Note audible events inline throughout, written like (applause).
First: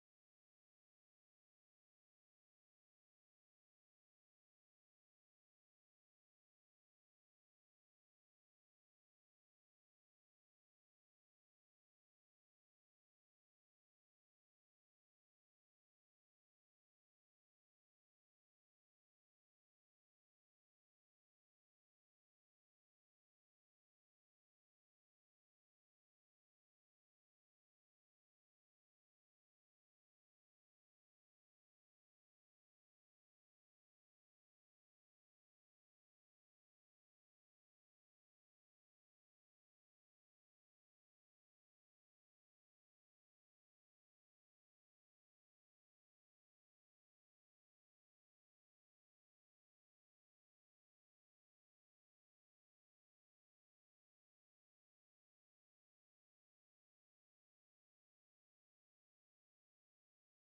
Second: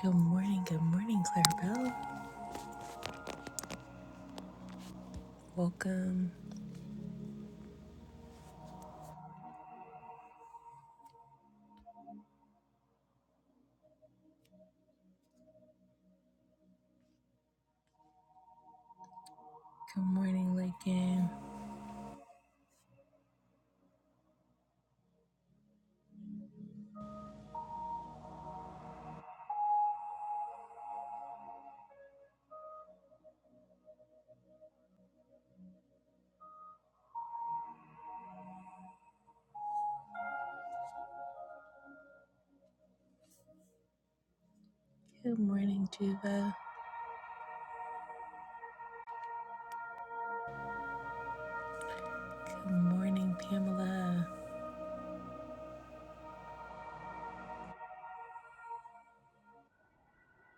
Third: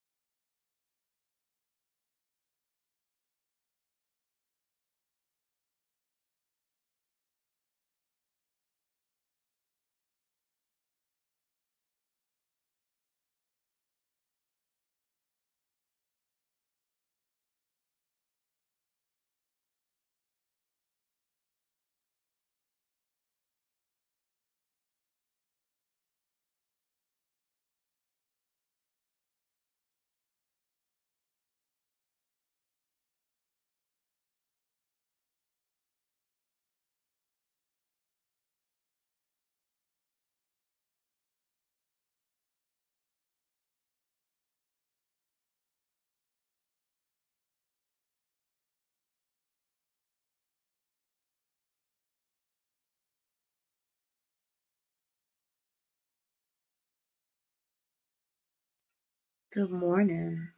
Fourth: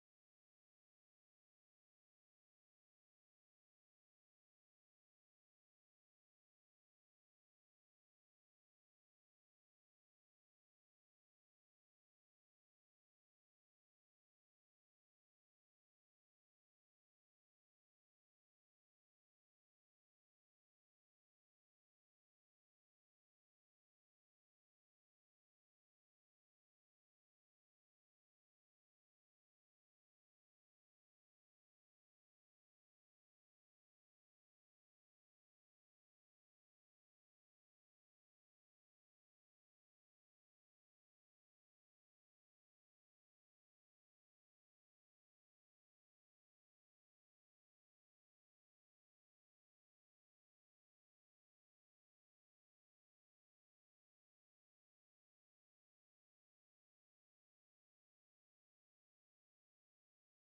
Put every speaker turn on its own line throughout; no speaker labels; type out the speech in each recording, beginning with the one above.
Good morning, good morning, Clarabelle. Welcome. Good morning, Lincoln. Good morning, Juva. Good morning, Pamela.
Good morning.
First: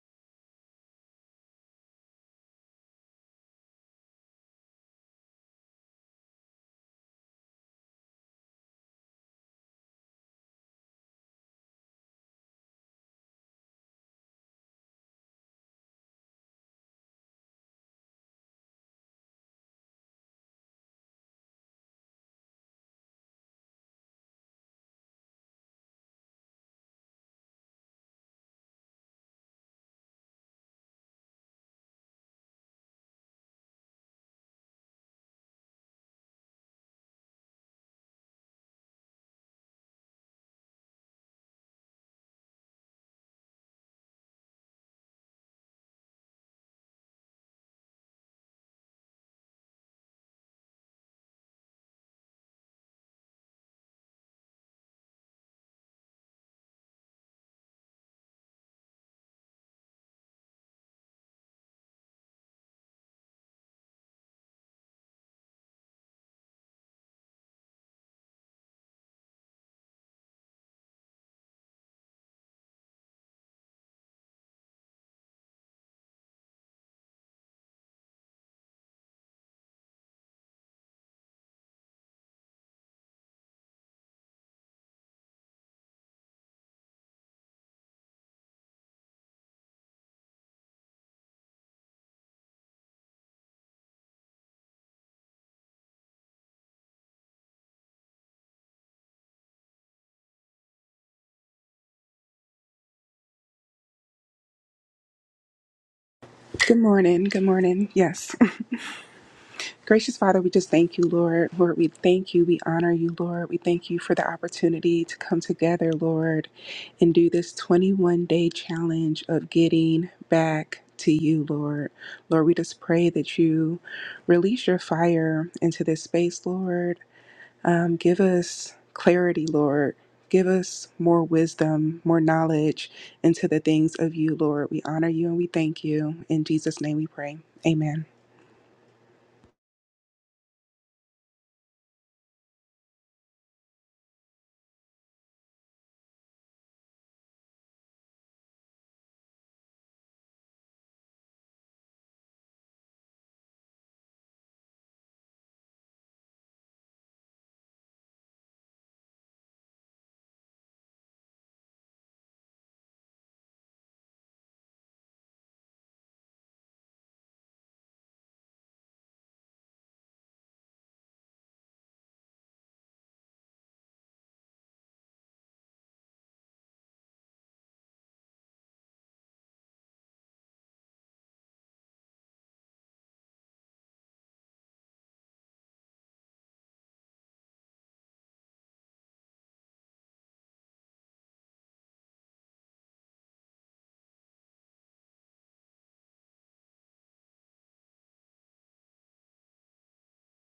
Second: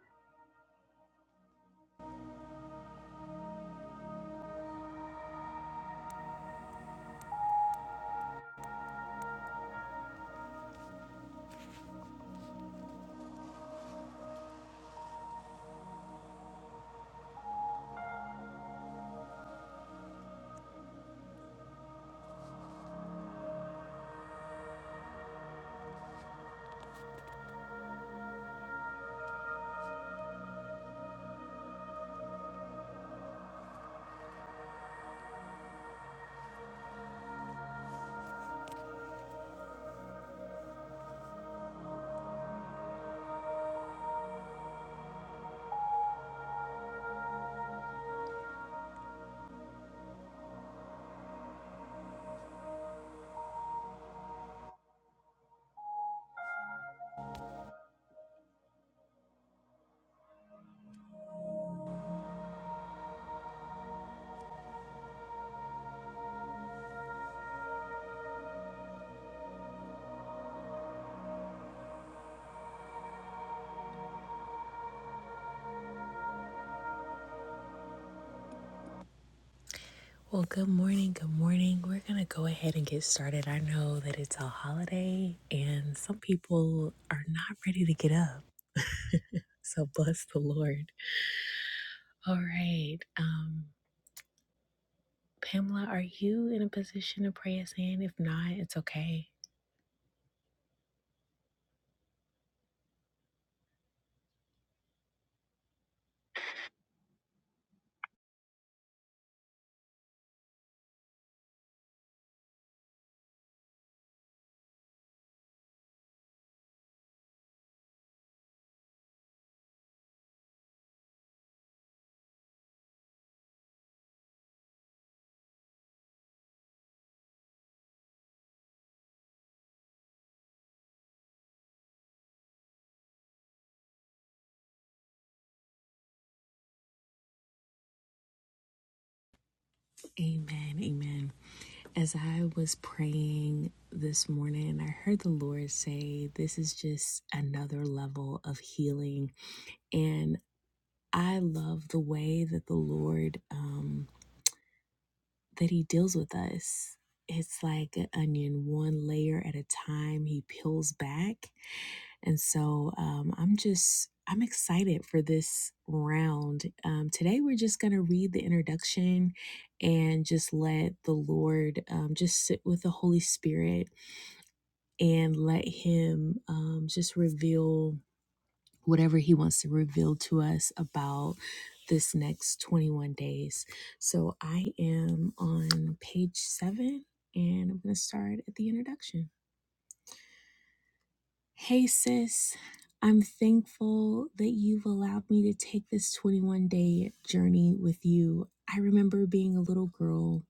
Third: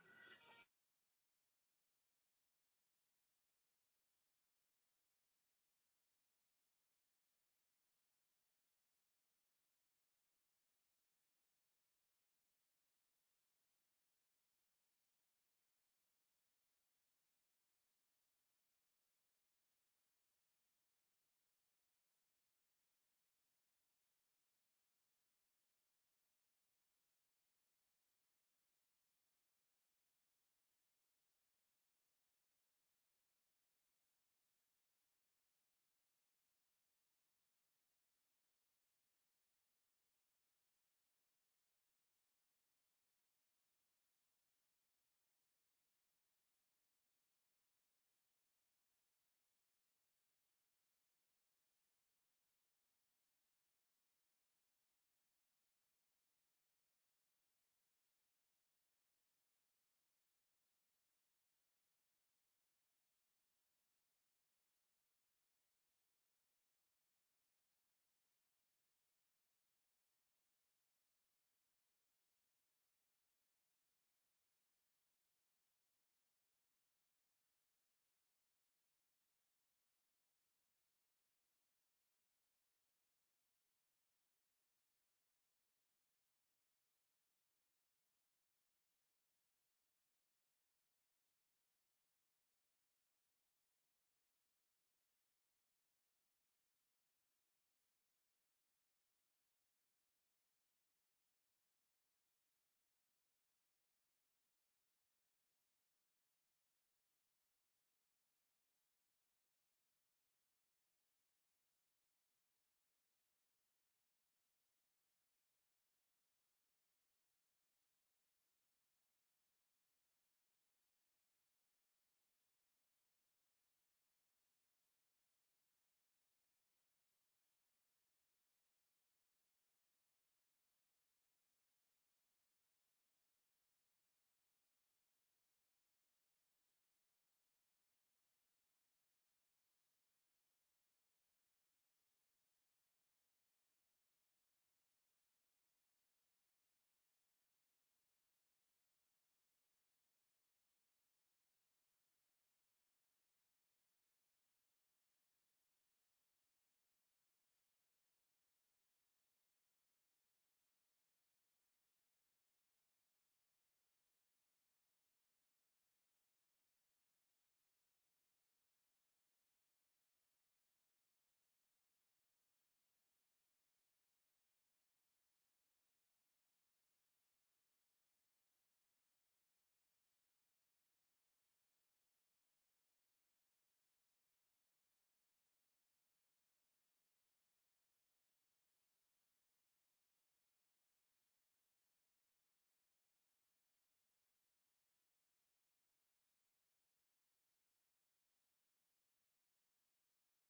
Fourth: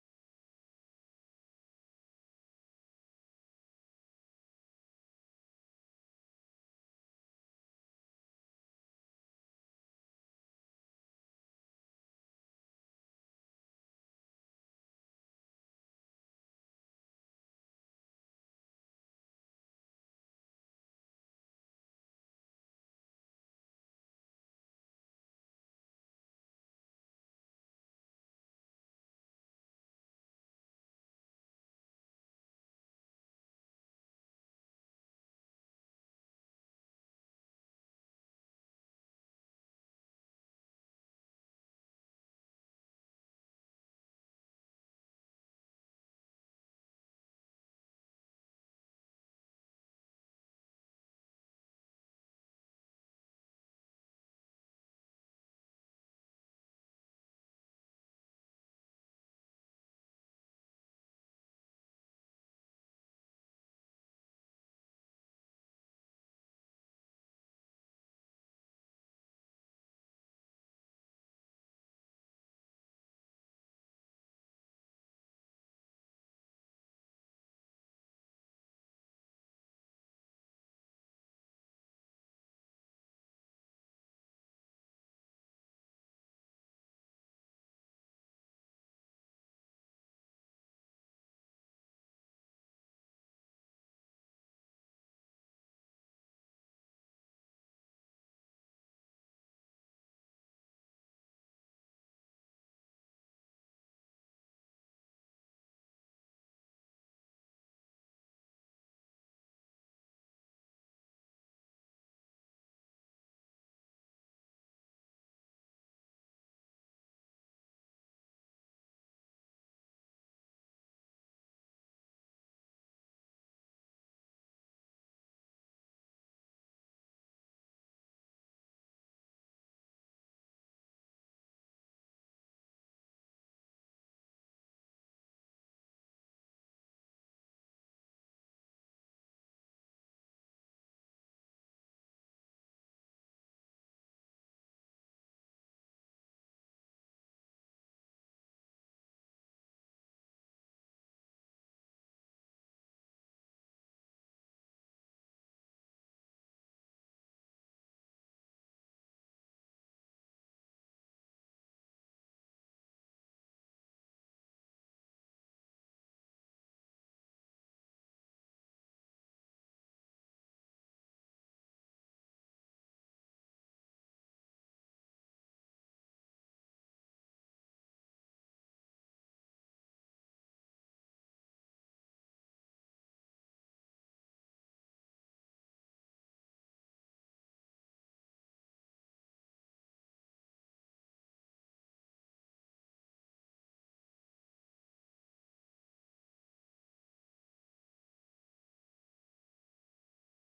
Well, good morning, good morning. We're going to go ahead and get started. I know that it's a holiday and some people are not ready to get up. (laughs) so bless the Lord. All right. Um, Pamela, are you in a position to pray us in? If not, it's okay.
Good morning. Good morning. Yes. (laughs) Gracious Father, we just thank you, Lord. Lord, we thank you. We honor you, Lord. We thank you for the opportunity to come together, Lord, and do this 21 day challenge of getting back to you, Lord. Lord, we just pray that you release your fire into this space, Lord. Um, give us clarity, Lord. Give us more wisdom, more knowledge into the things of you, Lord. We honor you and we thank you. In Jesus' name we pray. Amen.
Amen. Amen. As I was praying this morning, I heard the Lord say, This is just another level of healing. And I love the way that the Lord, um, that he deals with us. It's like an onion, one layer at a time. He peels back. And so um, I'm just, I'm excited for this round. Um, today, we're just going to read the introduction and just let the Lord um, just sit with the Holy Spirit and let Him um, just reveal whatever he wants to reveal to us about this next 21 days. So I am on page seven and I'm going to start at the introduction. Hey, sis, I'm thankful that you've allowed me to take this 21 day journey with you. I remember being a little girl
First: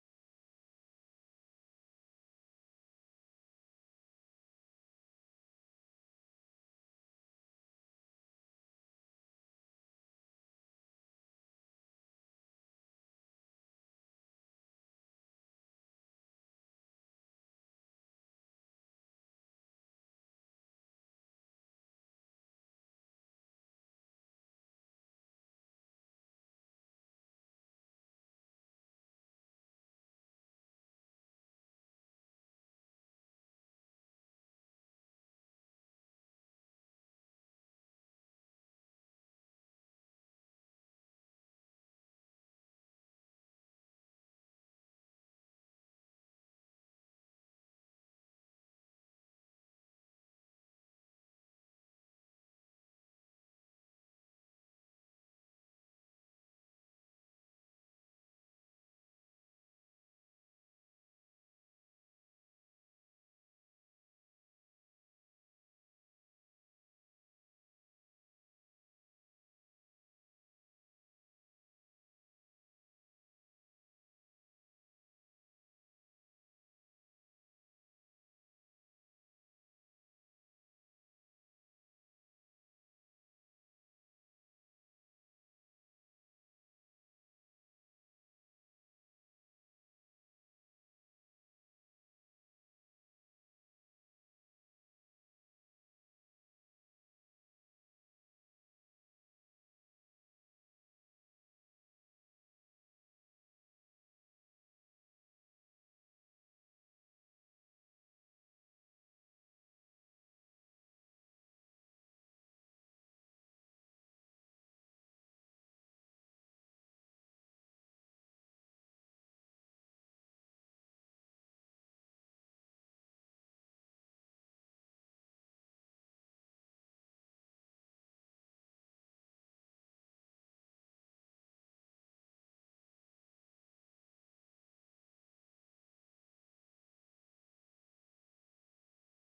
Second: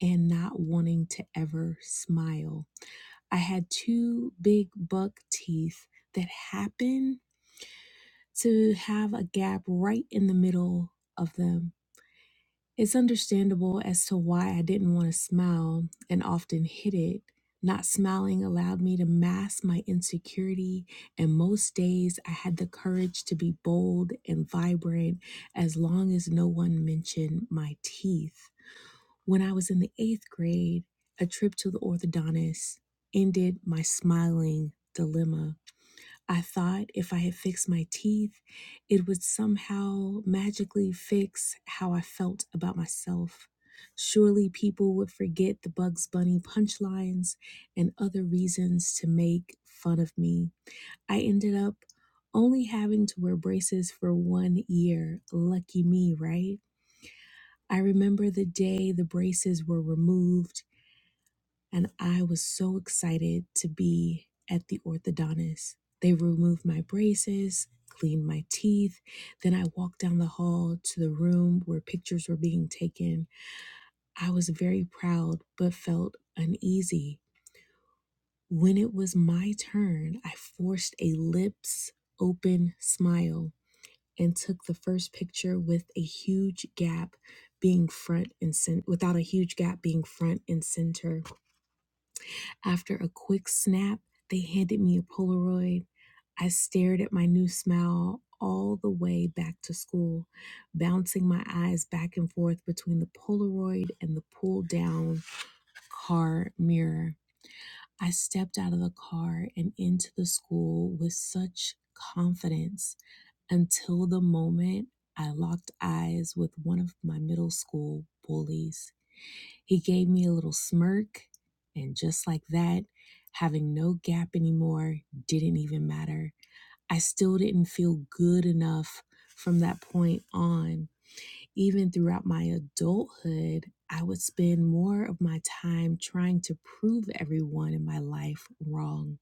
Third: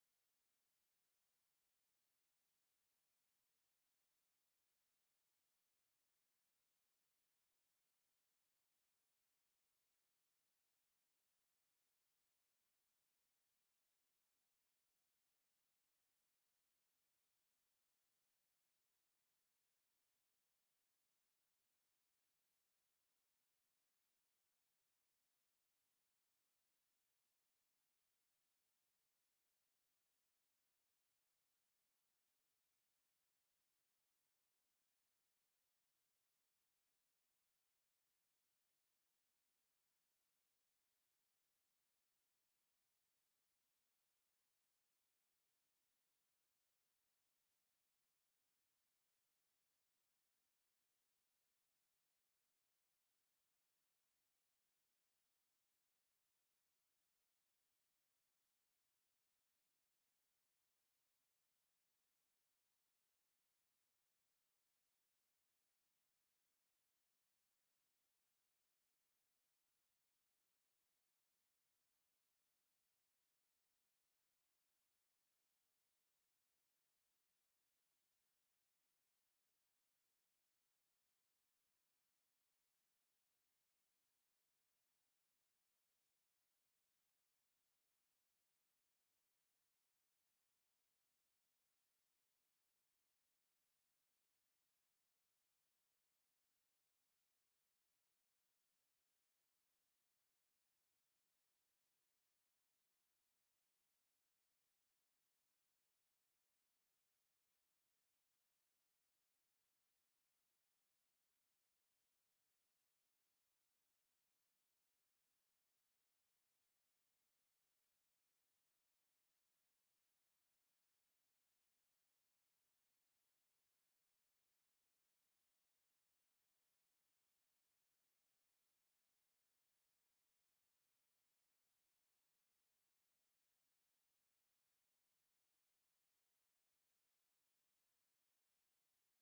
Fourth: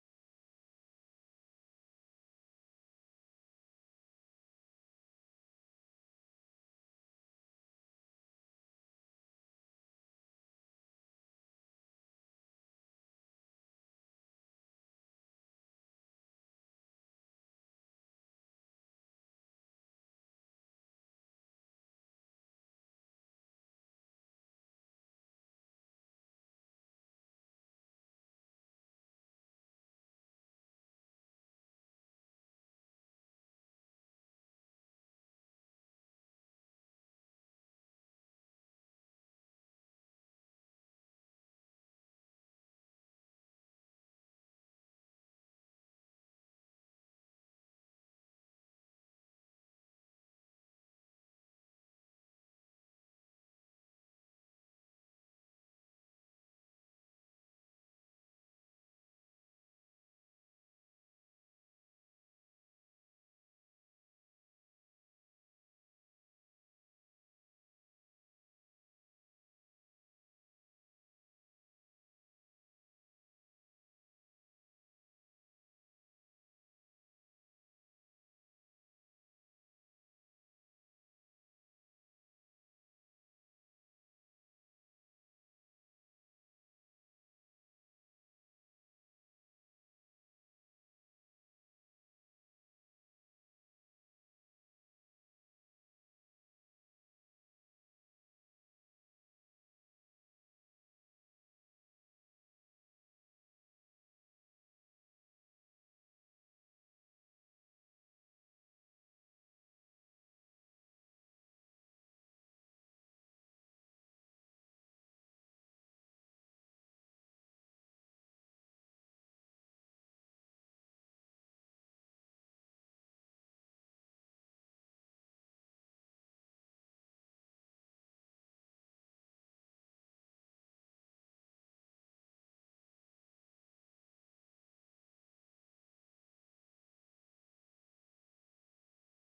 and not wanting to ever smile. I had two big buck teeth that happened to have a gap right in the middle of them. It's understandable as to why I didn't want to smile and often hid it. Not smiling allowed me to mask my insecurity, and most days I had the courage to be bold and vibrant as long as no one mentioned my teeth. When I was in the eighth grade, a trip to the orthodontist ended my smiling dilemma. I thought if I had fixed my teeth, it would somehow magically fix how I felt about myself. Surely people would forget the Bugs Bunny punchlines and other reasons to make fun of me. I ended up only having to wear braces for one year. Lucky me, right? I remember the day the braces were removed and I was so excited to be at the orthodontist. They removed my braces, cleaned my teeth. Then I walked down the hall to the room where pictures were being taken. I was very proud, but felt uneasy. When it was my turn, I forced a lips open smile and took the first picture with a huge gap being front and center without a huge gap being front and center After a quick snap, they handed me a Polaroid. I stared at my new smile all the way back to school, bouncing my eyes back and forth between the Polaroid and the pull down car mirror. I stepped out of the car and into the school with such confidence until the moment I locked eyes with one of my middle school bullies. He gave me a little smirk, and just like that, having no gap anymore didn't even matter. I still didn't feel good enough from that point on. Even throughout my adulthood, I would spend more of my time trying to prove everyone in my life wrong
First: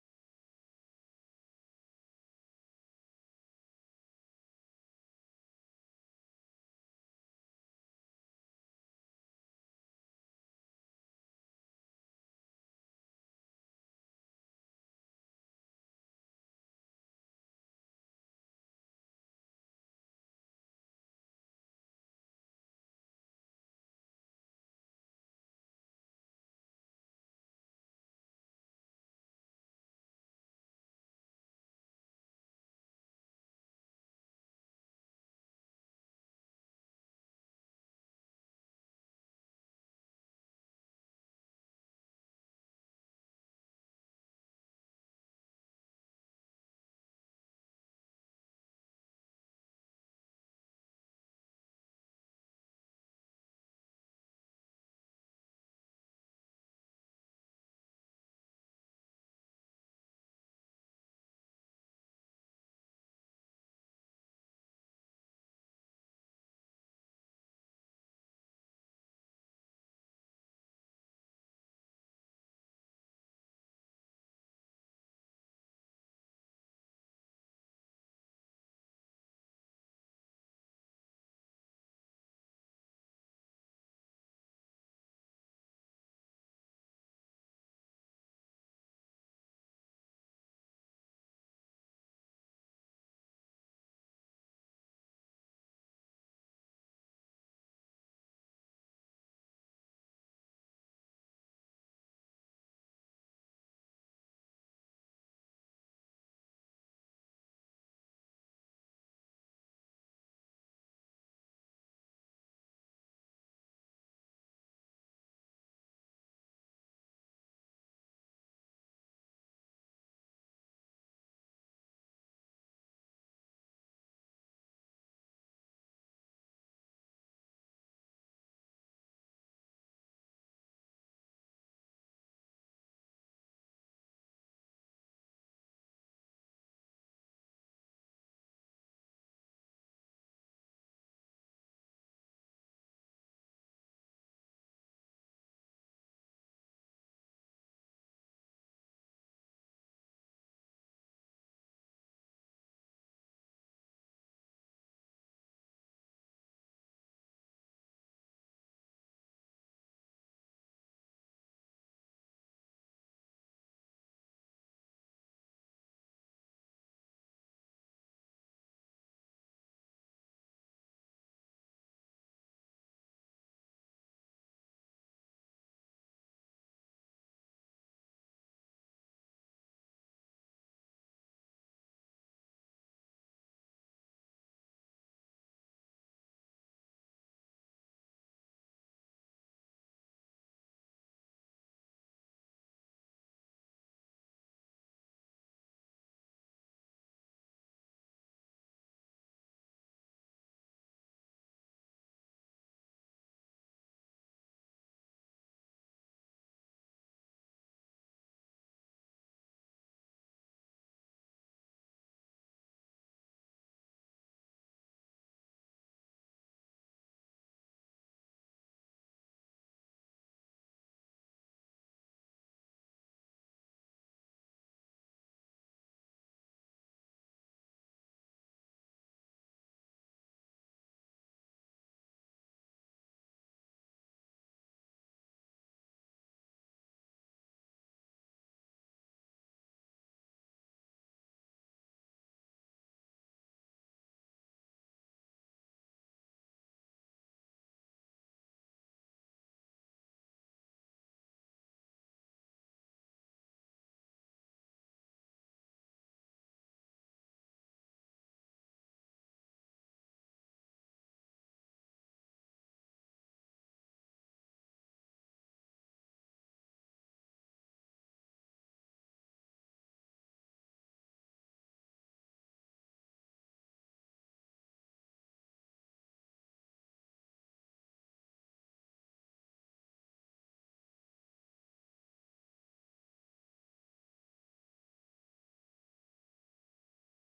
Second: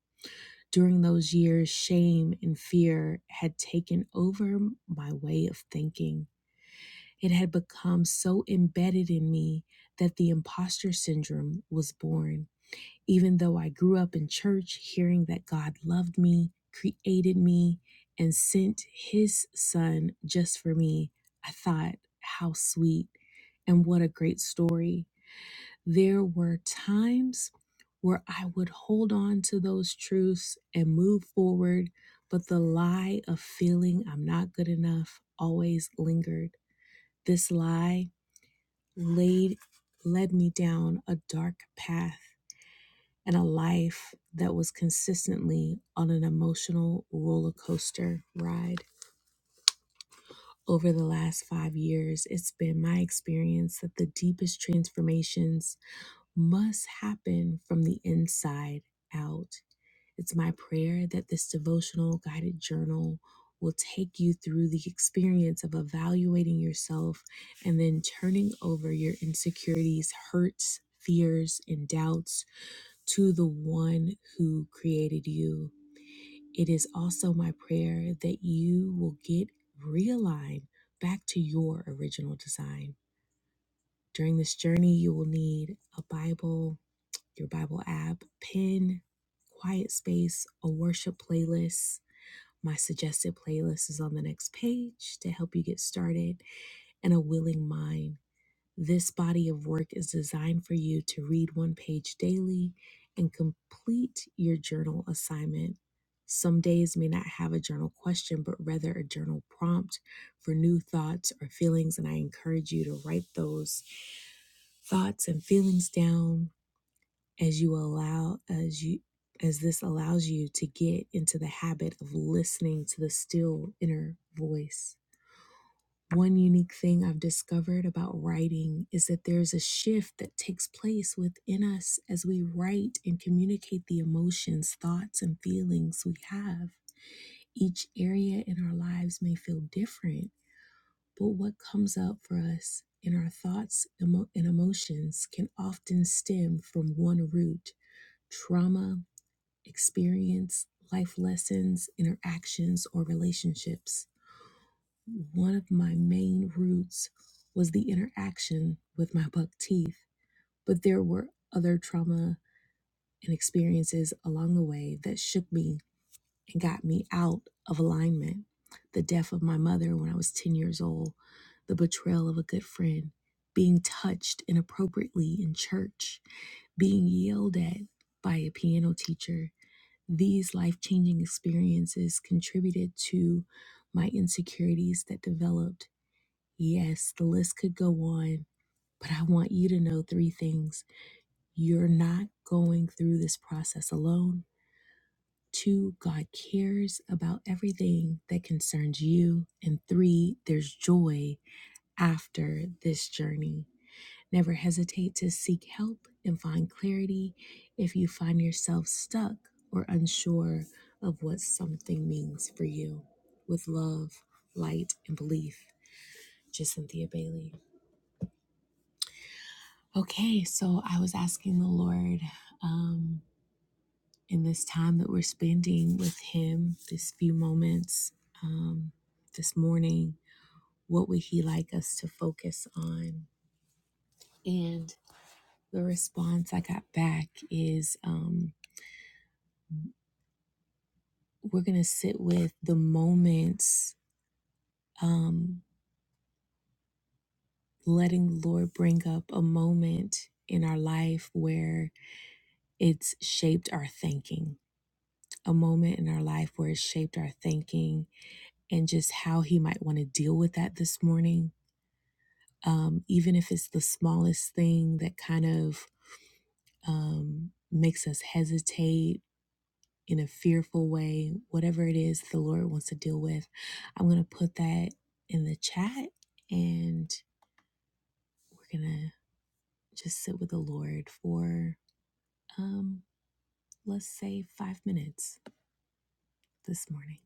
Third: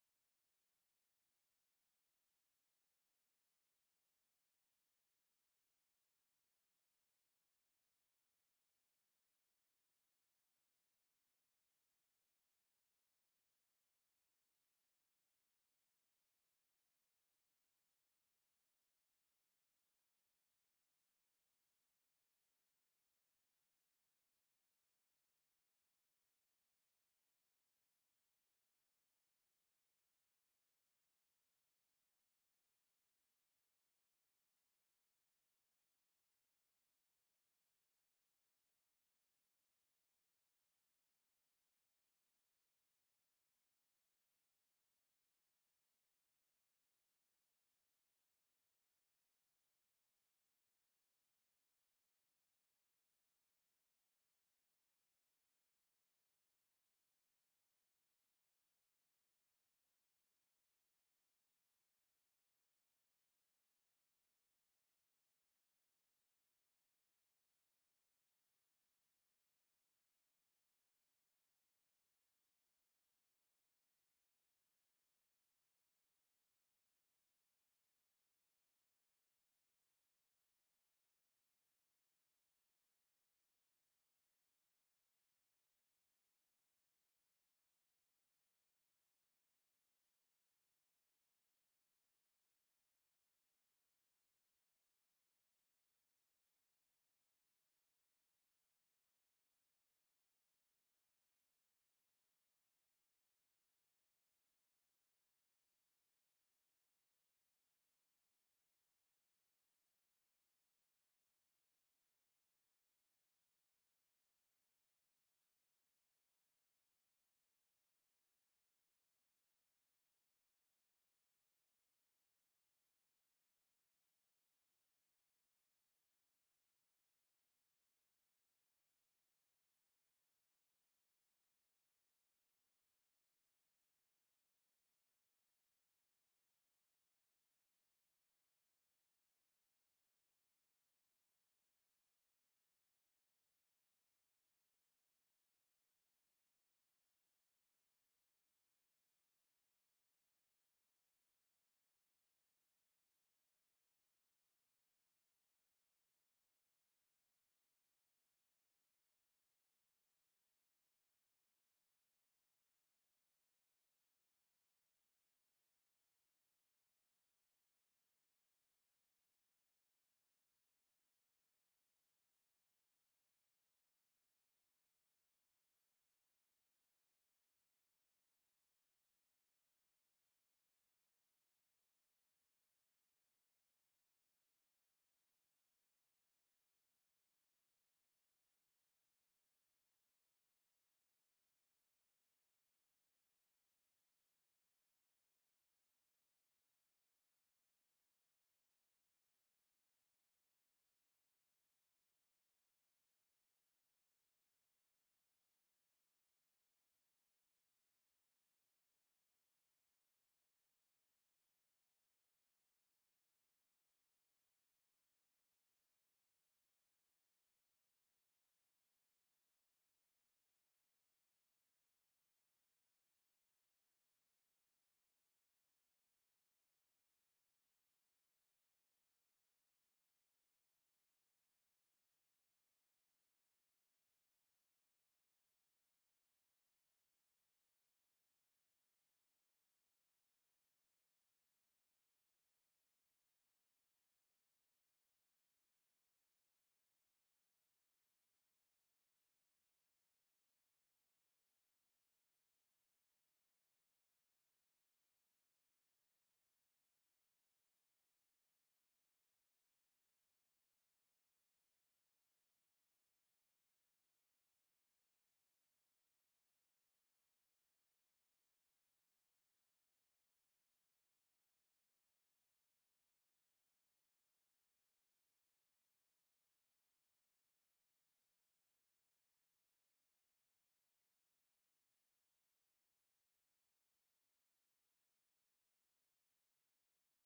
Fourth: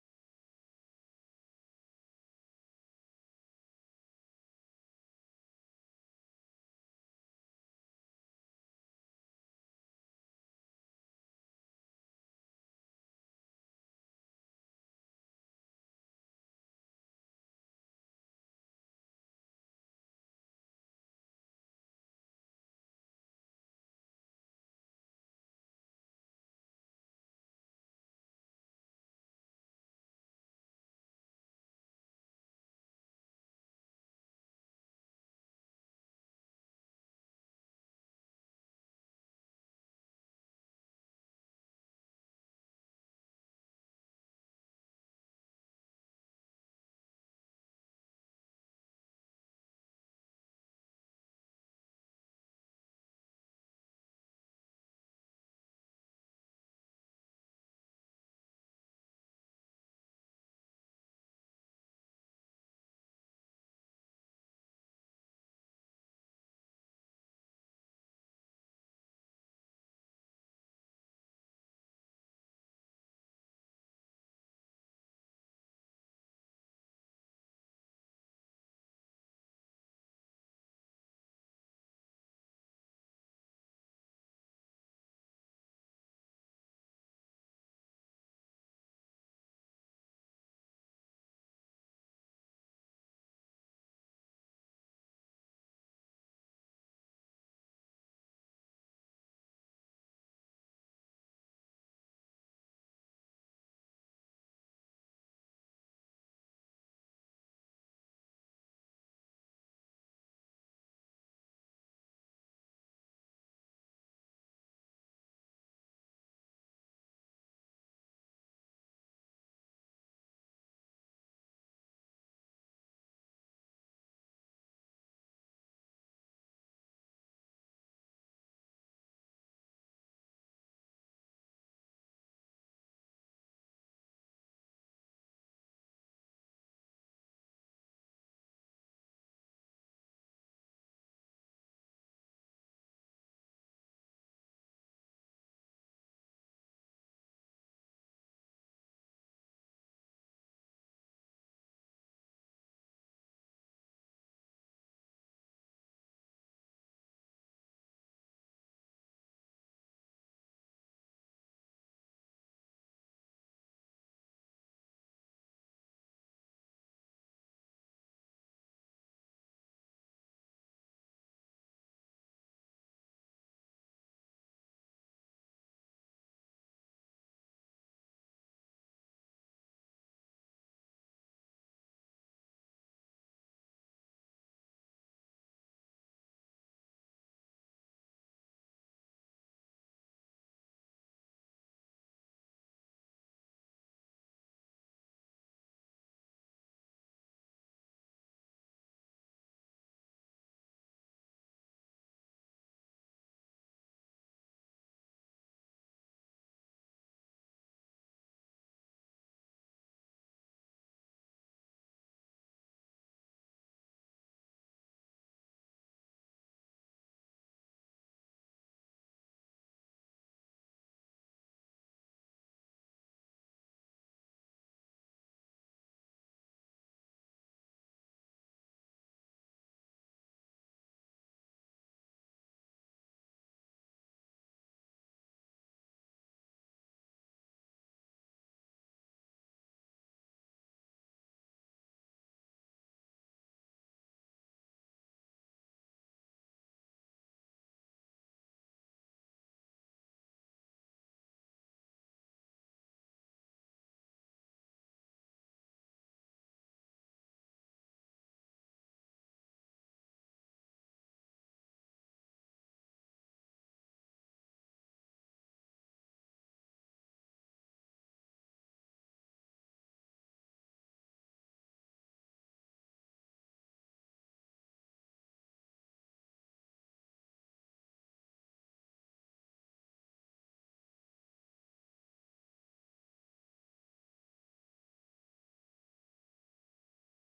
during those years, shame and fear had taken over my way of thinking. It had become so embedded in me that the imposter syndrome was born. Even though I grew up in church hearing that God loved me, created me, and sent his son just for me, I thought, how sweet and what a great story. There were times where I would hold on to those truths and move forward, but the lie of feeling I'm not good enough always lingered. This lie laid led me down a dark path and a life that was consistently on an emotional roller coaster ride. Over the last five years, it's been my experience that the deepest transformations must happen from the inside out. It's my prayer that this devotional guided journal will take you through the experience of evaluating yourself and then turning over your insecurities, hurts, fears, and doubts to the one who created you. It is also my prayer that you will get realigned back to your original design. During this journey, you will need a Bible, your Bible app, pin, quiet space, a worship playlist. My suggested playlist is on the next page to help you get started, and a willing mind. This body of work is designed for you to read one page daily and complete your journal assignment. Some days may not have a journal question, but rather a journal prompt for new thoughts or feelings. And I encourage you to write those thoughts and feelings down as you allow as you as this allows you to get into the habit of listening to the still inner voice one unique thing i've discovered about writing is that there's a shift that takes place within us as we write and communicate the emotions thoughts and feelings we have each area in our lives may feel different but what comes up for us in our thoughts emo- and emotions can often stem from one root trauma experience, life lessons, interactions, or relationships. One of my main roots was the interaction with my buck teeth, but there were other trauma and experiences along the way that shook me and got me out of alignment. The death of my mother when I was 10 years old, the betrayal of a good friend, being touched inappropriately in church, being yelled at by a piano teacher, these life changing experiences contributed to my insecurities that developed. Yes, the list could go on, but I want you to know three things. You're not going through this process alone. Two, God cares about everything that concerns you. And three, there's joy after this journey. Never hesitate to seek help and find clarity if you find yourself stuck or unsure of what something means for you. With love, light, and belief, Jacynthia Bailey. Okay, so I was asking the Lord um, in this time that we're spending with Him, this few moments um, this morning, what would He like us to focus on? And the response I got back is. Um, we're going to sit with the moments, um, letting the Lord bring up a moment in our life where it's shaped our thinking, a moment in our life where it's shaped our thinking, and just how He might want to deal with that this morning. Um, even if it's the smallest thing that kind of um, makes us hesitate in a fearful way, whatever it is the Lord wants to deal with, I'm going to put that in the chat. And gonna just sit with the Lord for um let's say five minutes this morning.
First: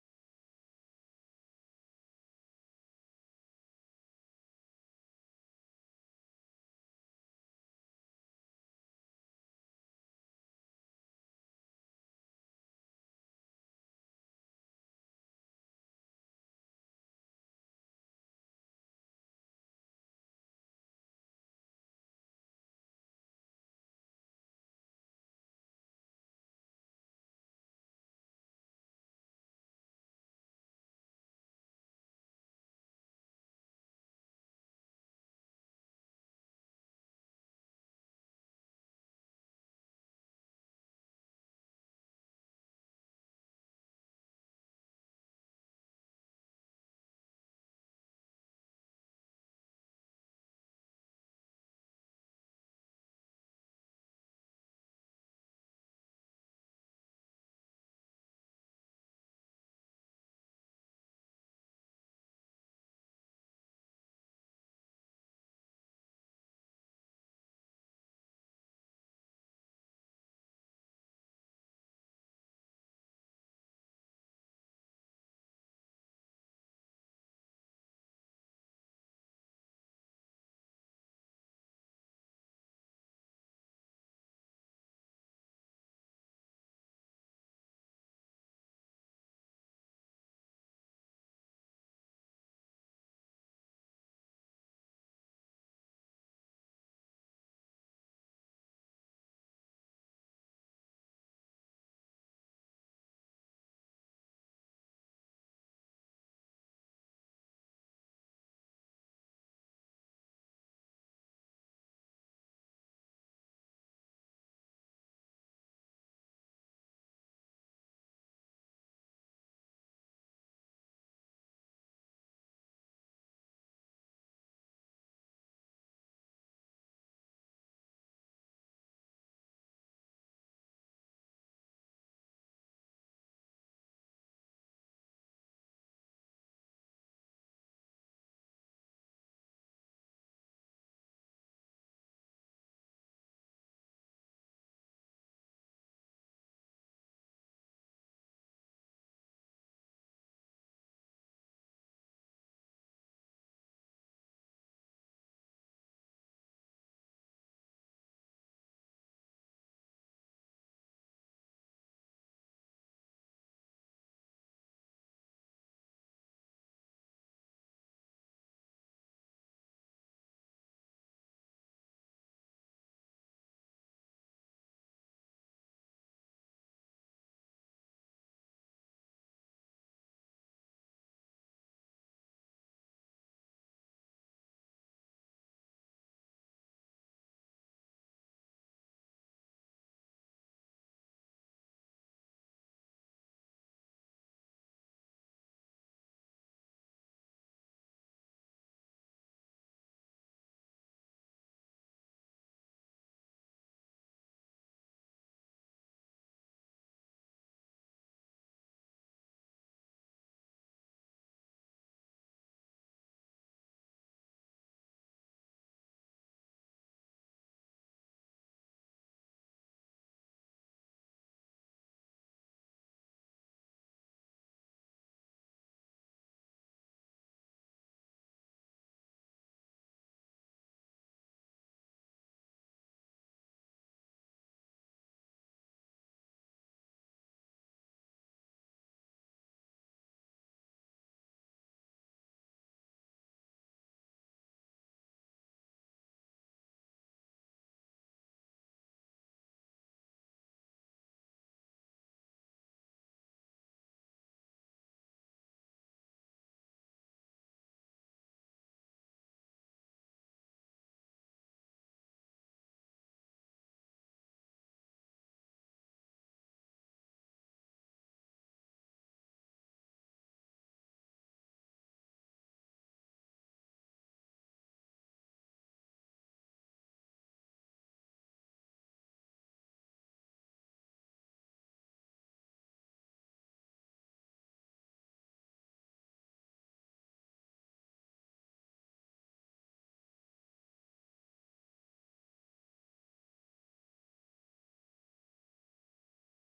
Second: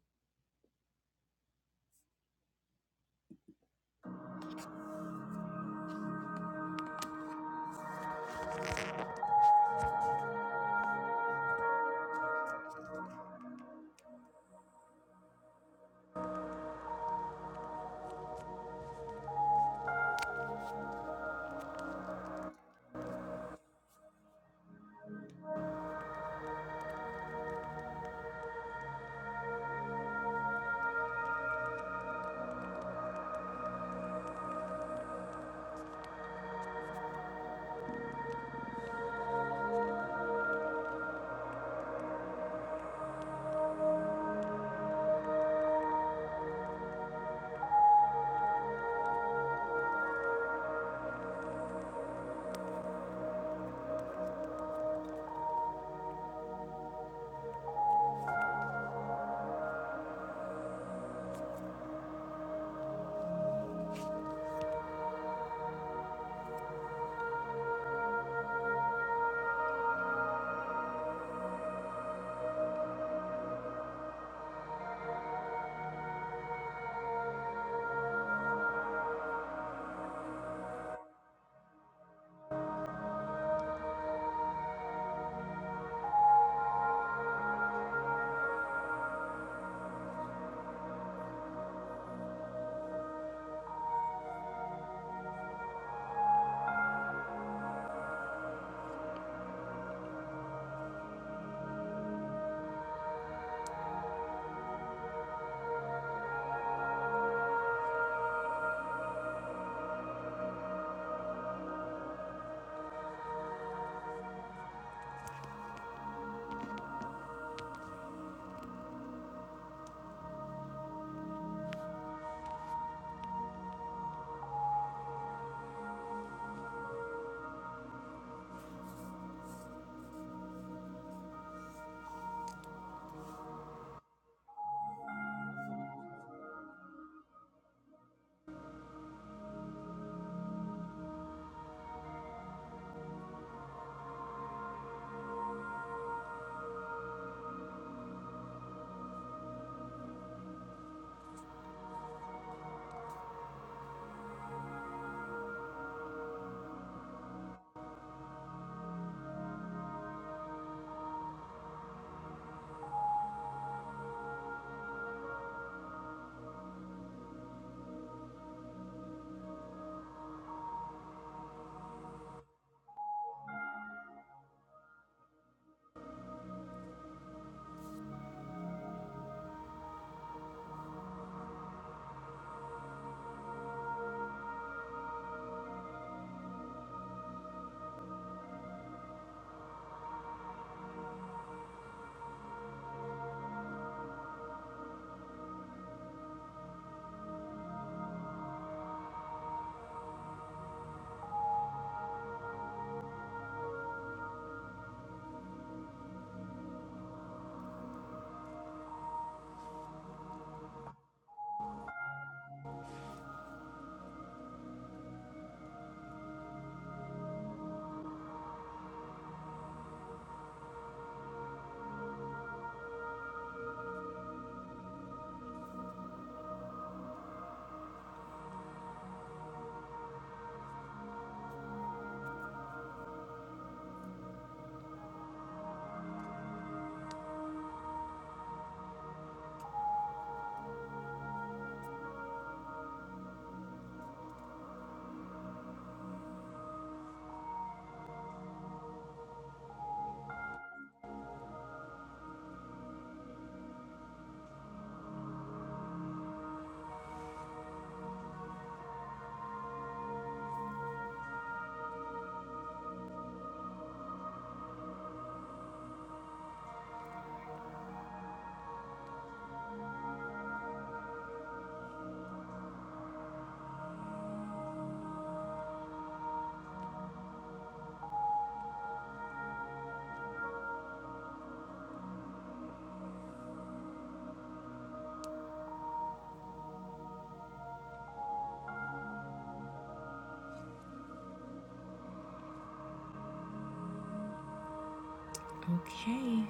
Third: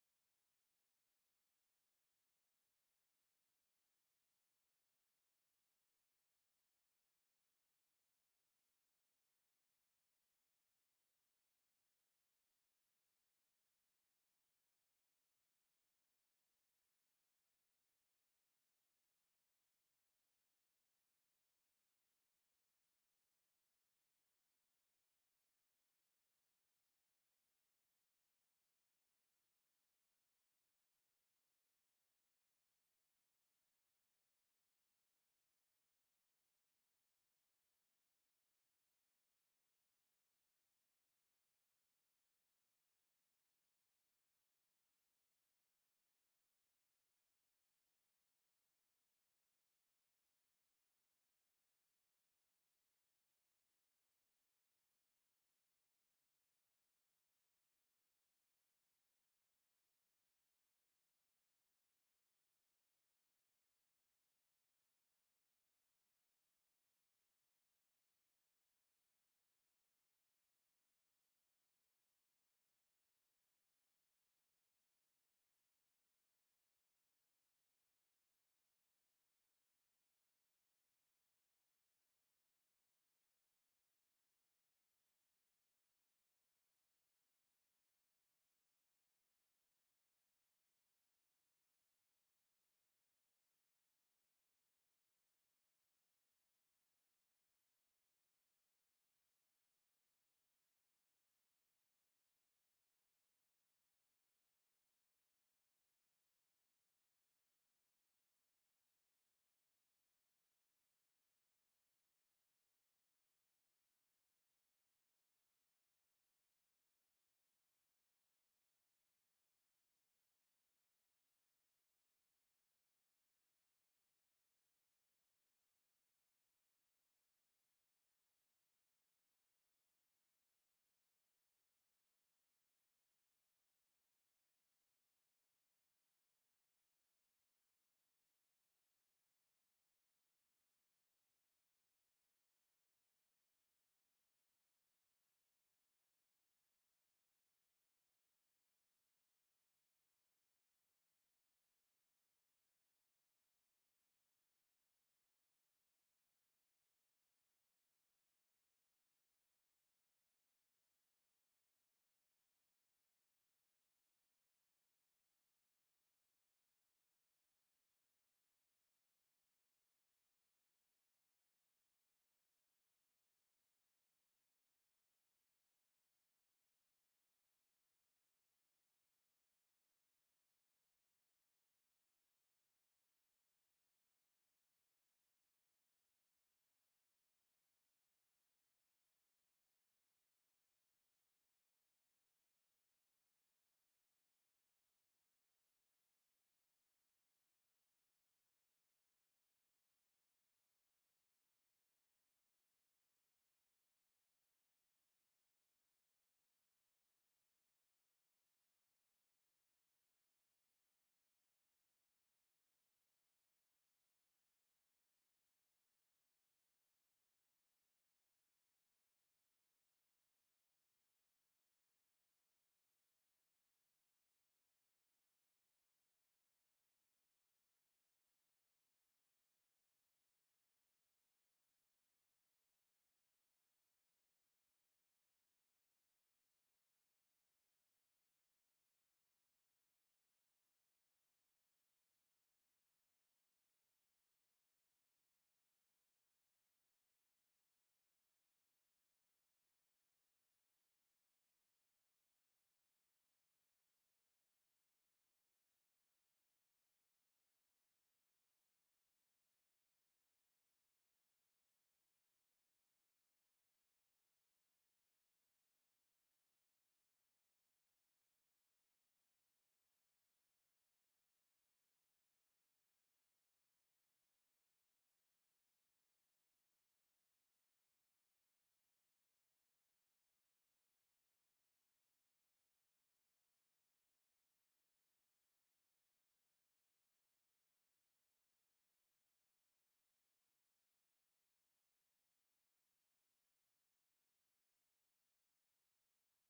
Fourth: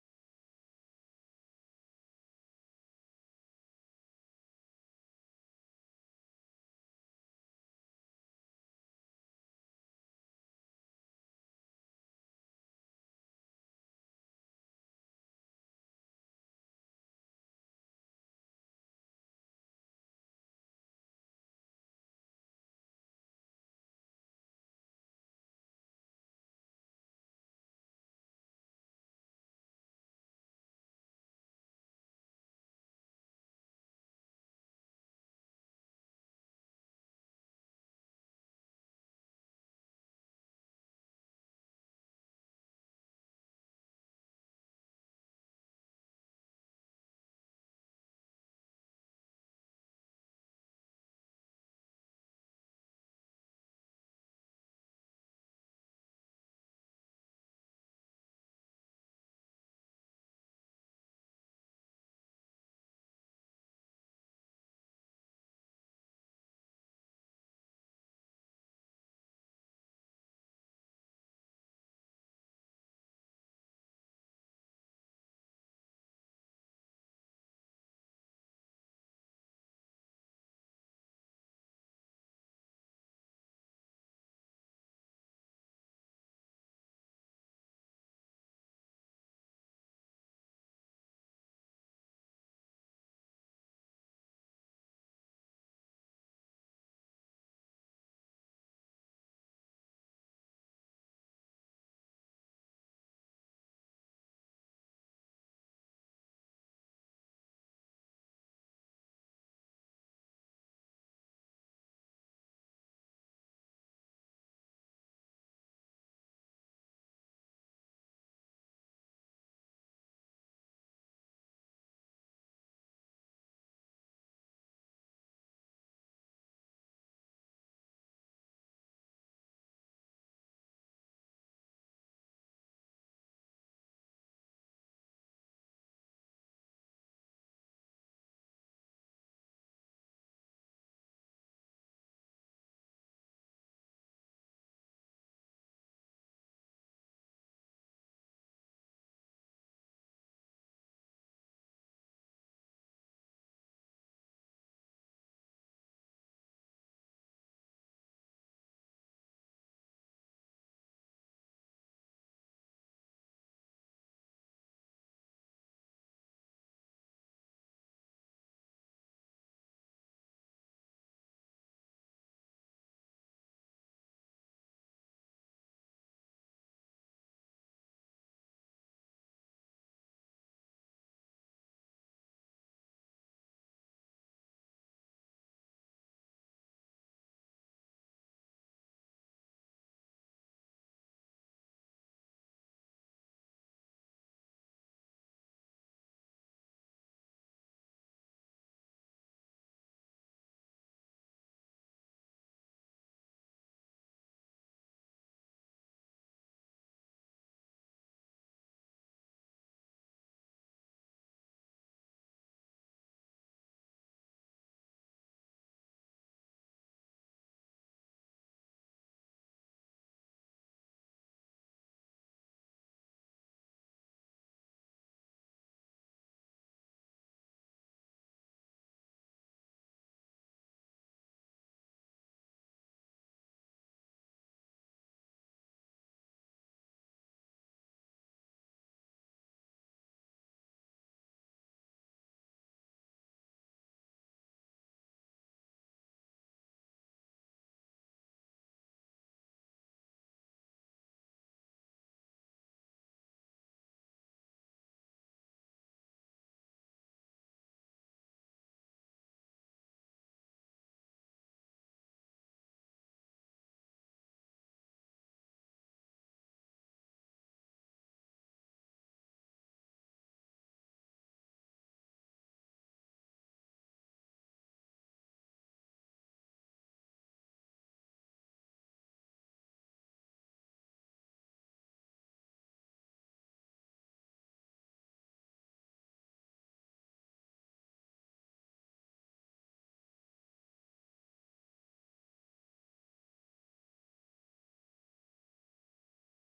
Okay,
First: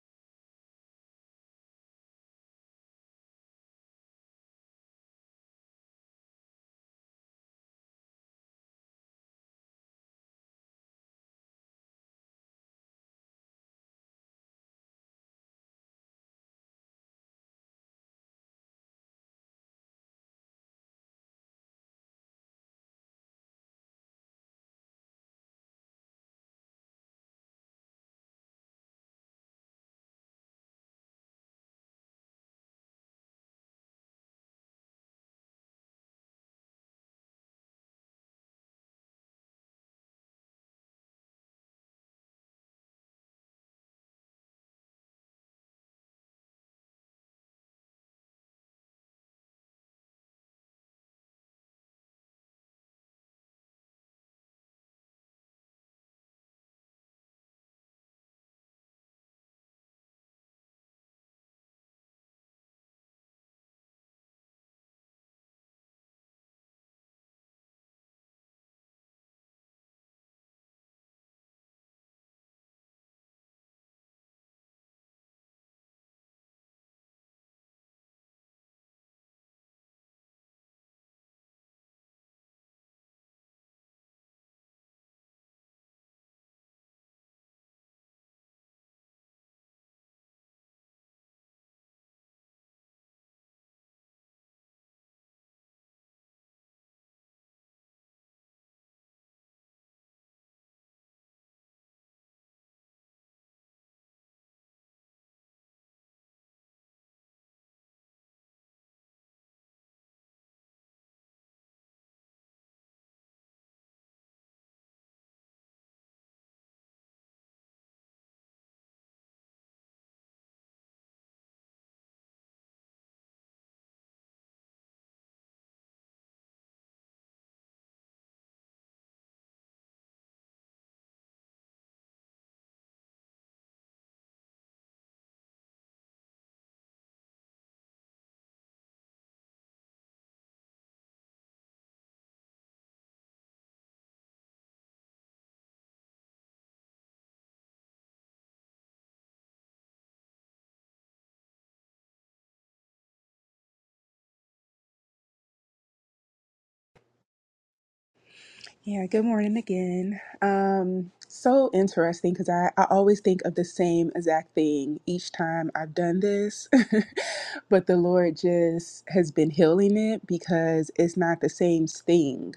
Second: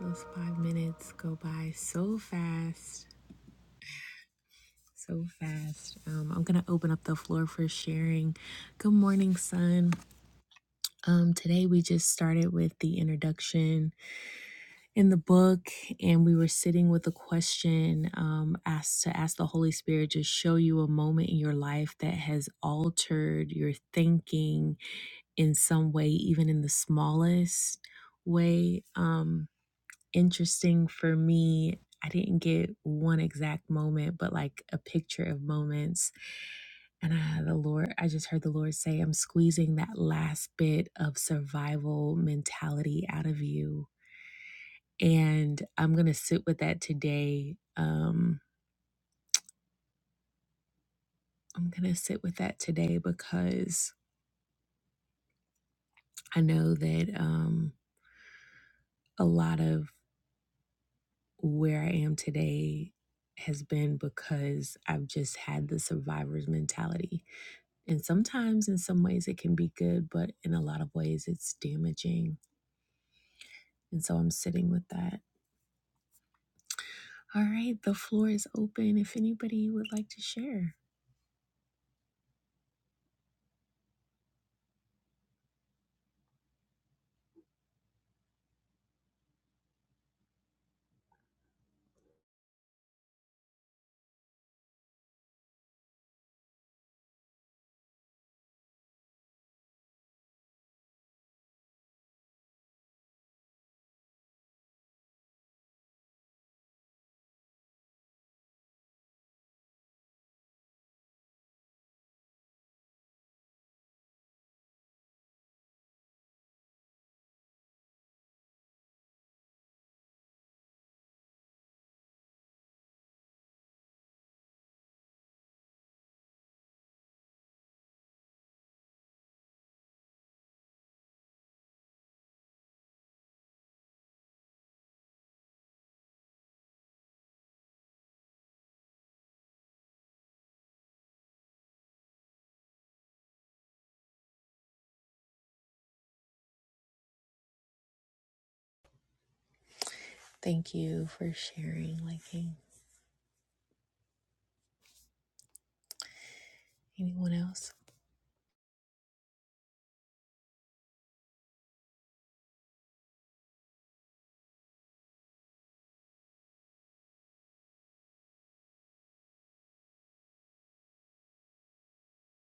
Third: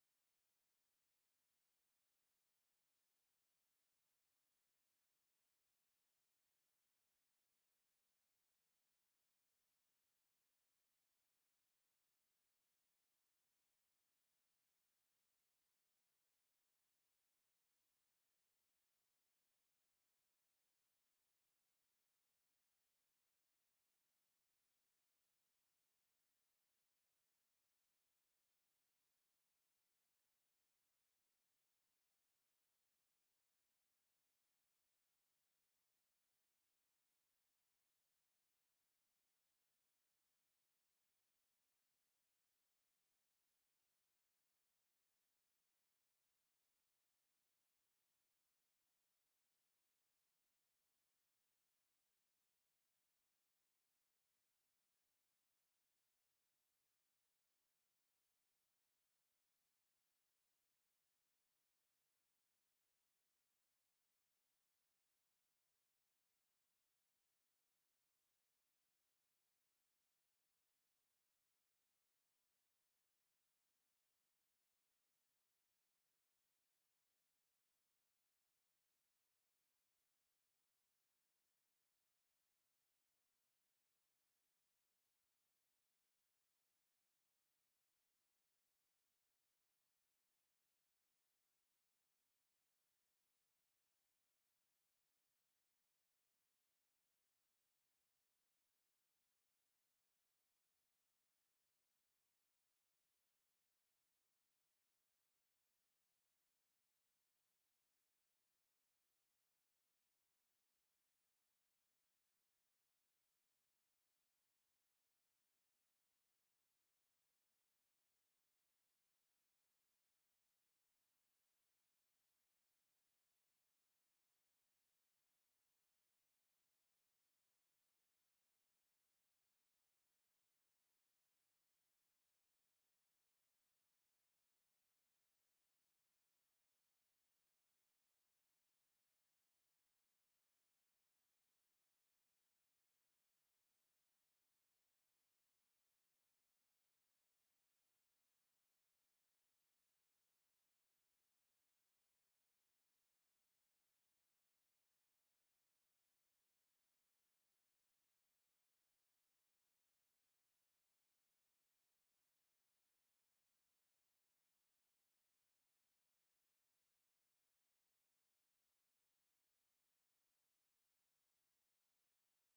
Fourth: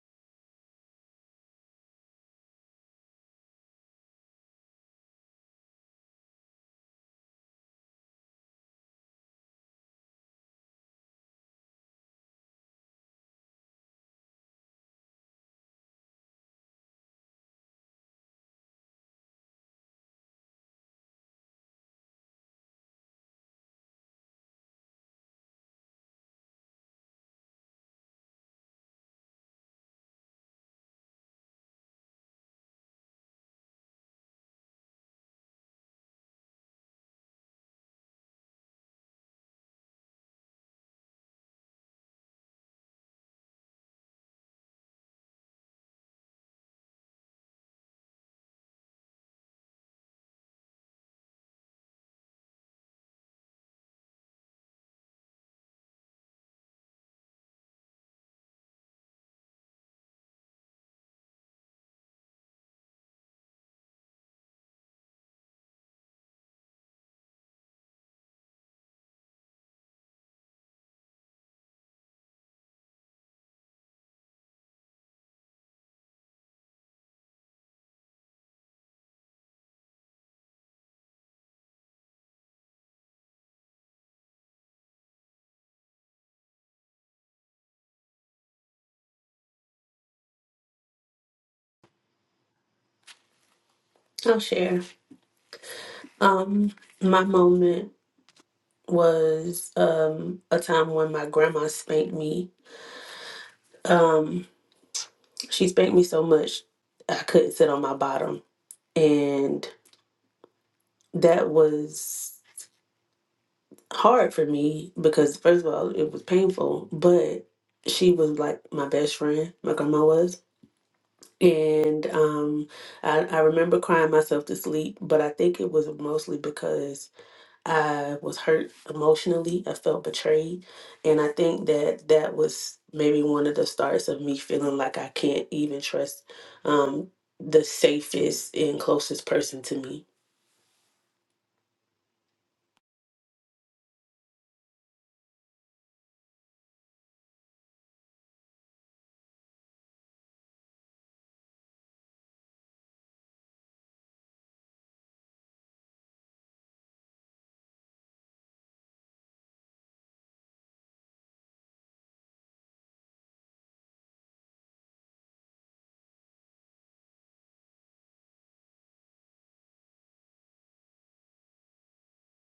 those five minutes go by so fast. So fast. Um, I'm gonna open up the floor for sharing. Good morning, son. Um, today we just started with the introduction in the book, and we were sitting with a question um, asked to ask the Holy Spirit to show you a moment in your life that has altered your thinking in some way, even in the smallest way. Um, interesting for me, I didn't get one exact moment, but like a picture of moments. And I, the Lord, I just heard the Lord say, I'm squeezing that last bit of survival mentality out of you. And I'm going to sit with that today. Um, I'm going to sit with that today because I know that um, a lot of where I am today has been because I've just had the survivor's mentality. And sometimes, in some ways, it can be good, but in a lot of ways, it's damaging. And so I'm sitting with that. All right, the floor is open if anybody would like to share.
I'll share. Um, my moment was um a time when my grandma spanked me. Um, she spanked me so much I couldn't sit on my bottom, and that was hard for me because first of all it was painful, but she was like my best friend. My grandma was. And um, I, I remember crying myself to sleep, but I think it was mostly because I was hurt emotionally. I felt betrayed. And I think that that was maybe one of the starts of me feeling like I can't even trust um, the safest and closest person to me.
Thank you for sharing, liking. Anyone else?
Yeah, good morning again. Um, so interesting because I, I always think of the same exact thing each time I've done this, (laughs) but the Lord just has been healing it because it's not the same thing.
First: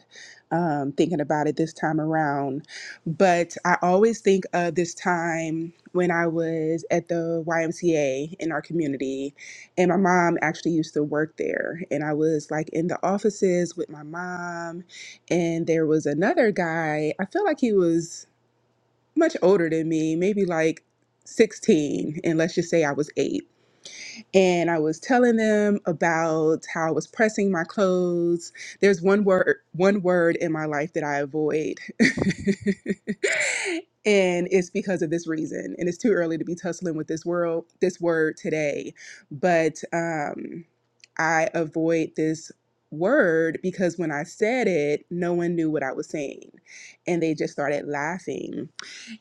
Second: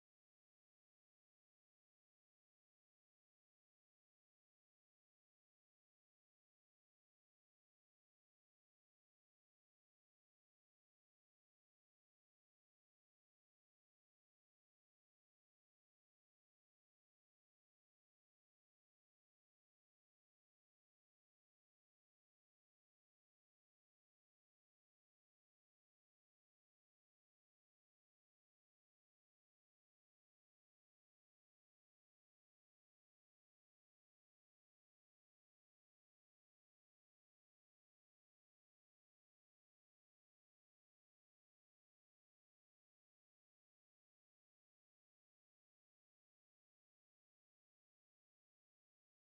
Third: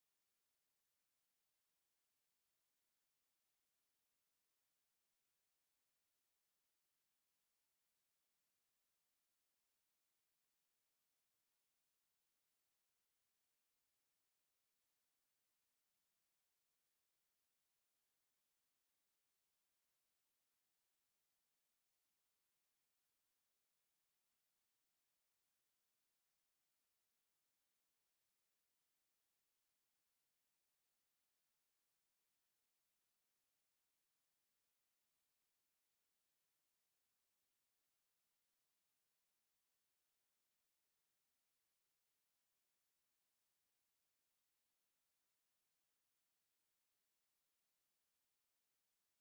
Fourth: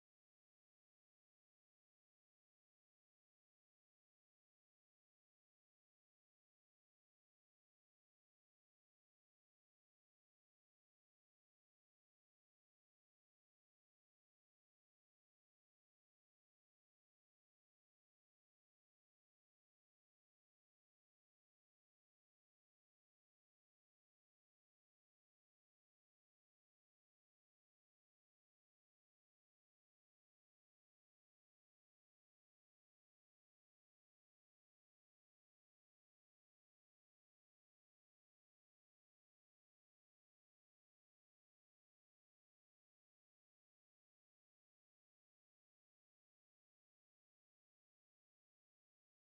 Um, thinking about it this time around, but I always think of this time when I was at the YMCA in our community, and my mom actually used to work there, and I was like in the offices with my mom and there was another guy, I feel like he was much older than me, maybe like 16, and let's just say I was eight and I was telling them about how I was pressing my clothes. There's one word one word in my life that I avoid. (laughs) and it's because of this reason. And it's too early to be tussling with this world this word today. But um I avoid this word because when I said it, no one knew what I was saying. And they just started laughing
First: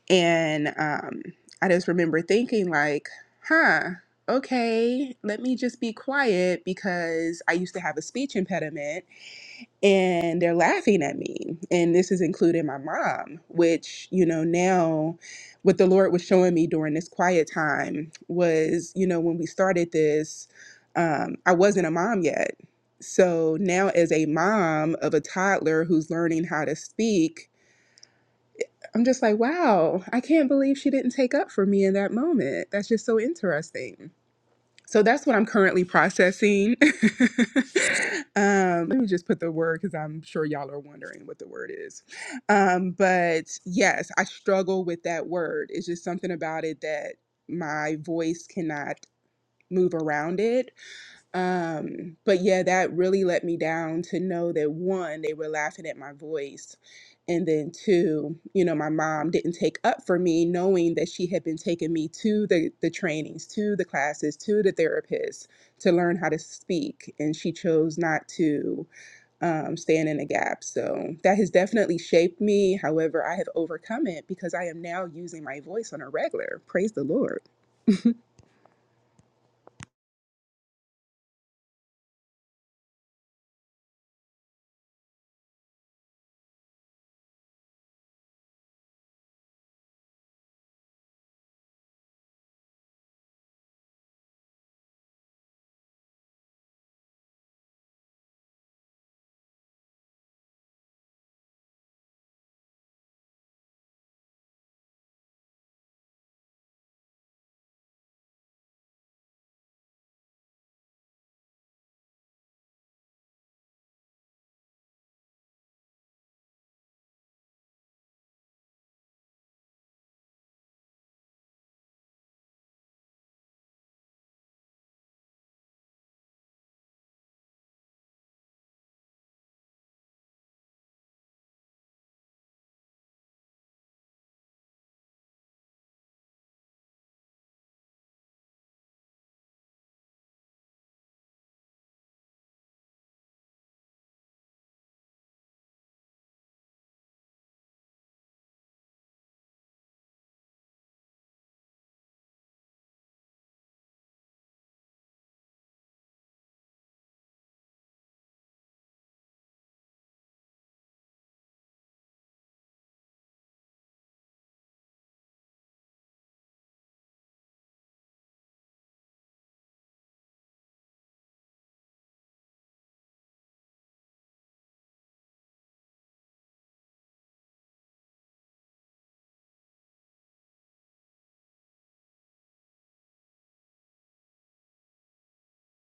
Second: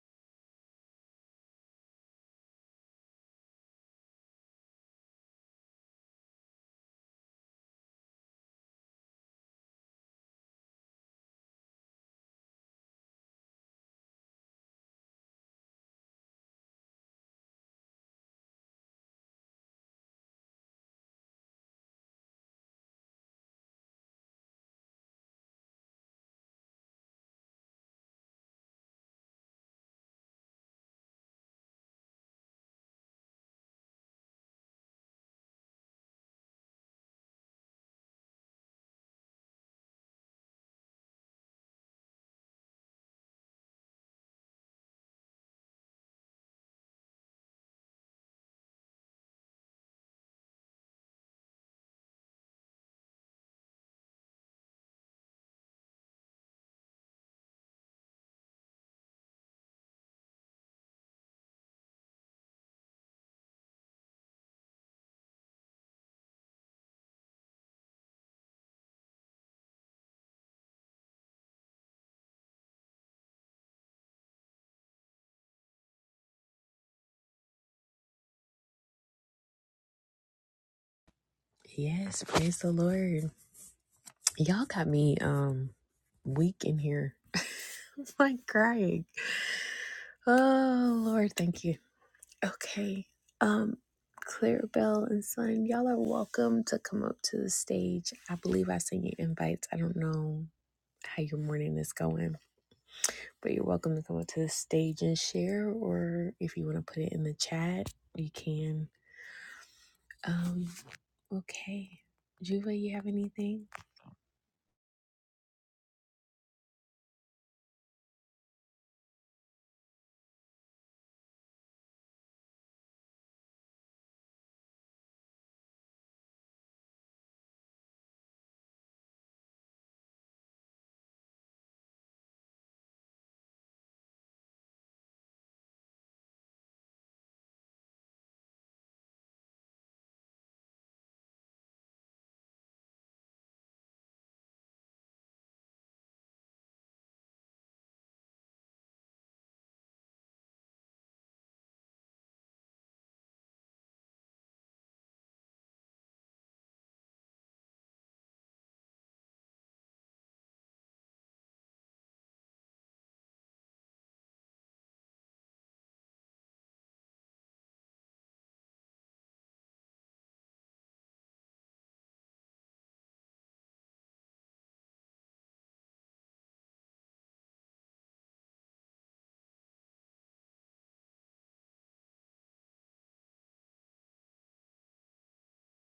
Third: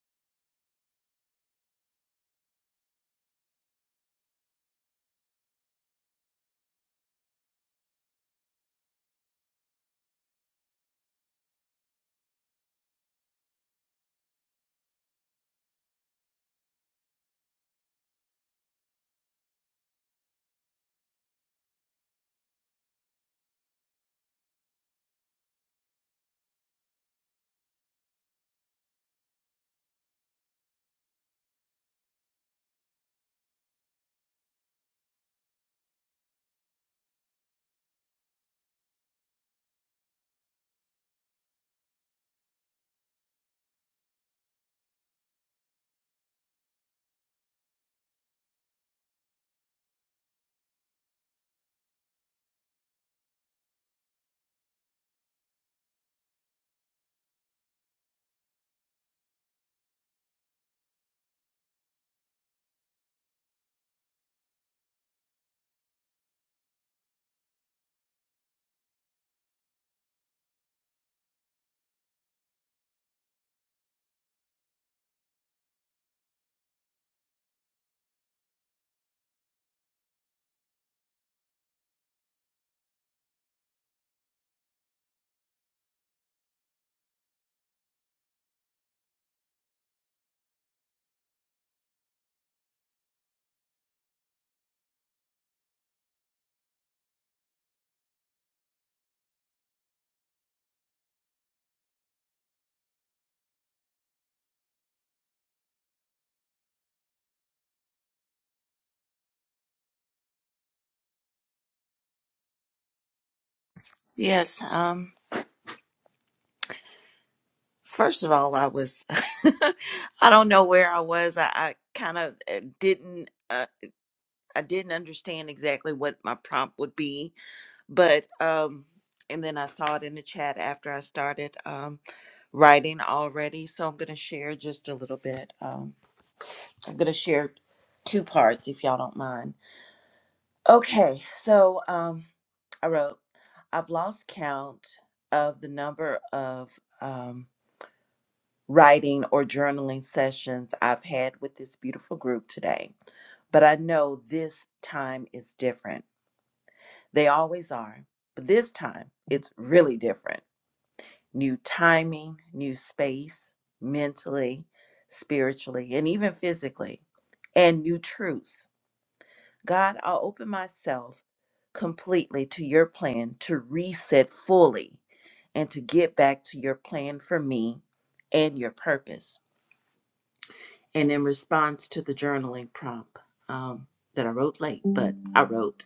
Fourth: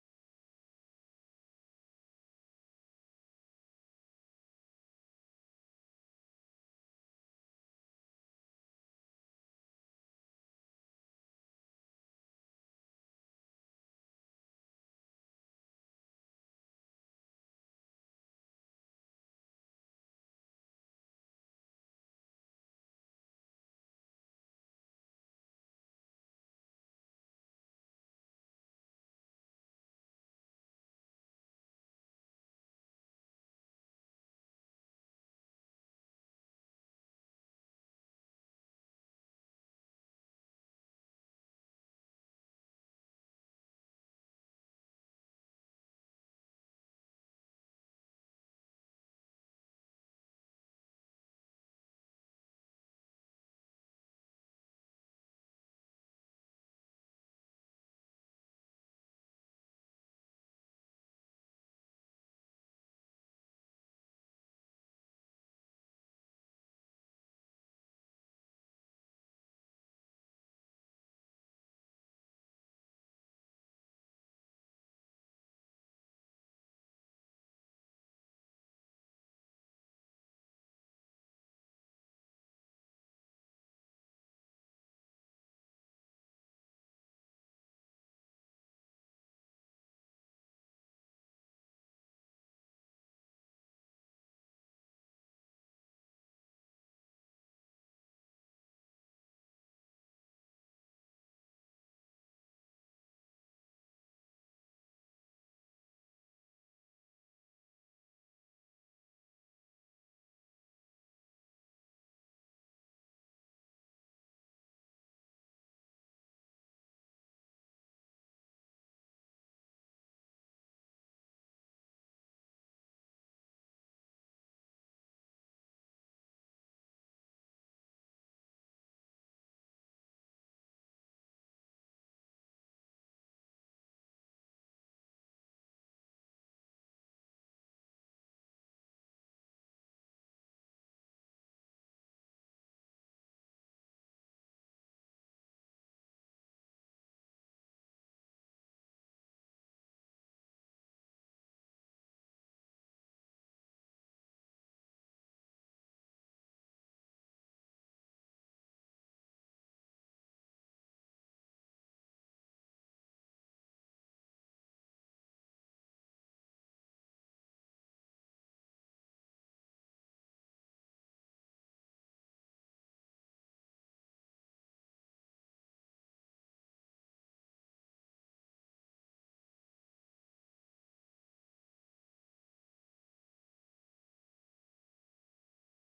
and um, I just remember thinking, like, huh, okay, let me just be quiet because I used to have a speech impediment and they're laughing at me. And this is including my mom, which, you know, now what the Lord was showing me during this quiet time was, you know, when we started this, um, I wasn't a mom yet. So now, as a mom of a toddler who's learning how to speak, I'm just like, wow, I can't believe she didn't take up for me in that moment. That's just so interesting. So that's what I'm currently processing. (laughs) um, let me just put the word because I'm sure y'all are wondering what the word is. Um, but yes, I struggle with that word. It's just something about it that my voice cannot move around it um, but yeah, that really let me down to know that one, they were laughing at my voice. And then two, you know, my mom didn't take up for me knowing that she had been taking me to the, the trainings, to the classes, to the therapist to learn how to speak. And she chose not to um, stand in a gap. So that has definitely shaped me. However, I have overcome it because I am now using my voice on a regular. Praise the Lord.
Yes, praise the Lord. Y'all got me um weak in here. (laughs) I'm like crying. Oh Lord, thank you. Okay. Um, Clarabelle and Son, y'all are welcome to come up to the stage. I believe I sent you invites. I don't know how your morning is going, but you're welcome to come up to the stage and share, or if you want to put it in the chat, you can. Um, okay. Juva, you have anything?
Yes. Um. First of all, I was. (laughs) I don't know where I was. I, I kind of uh, didn't. Uh, I didn't understand exactly what my prompt would be, but um. And then I saw it in the chat after I started um, writing already. So I'm going to share just a little bit. Um, I'm going to share two parts if y'all don't mind. Okay. So um, I wrote. I've lost count of the number of um, writing or journaling sessions I've had with this beautiful group today, but I know this time is different. They always are, but this time it's really different. New timing, new space, mentally, spiritually, and even physically, and new truths. God, I'll open myself completely to your plan to reset fully and to get back to your plan for me and your purpose. and in response to the journaling prompt um, that I wrote late, but I wrote,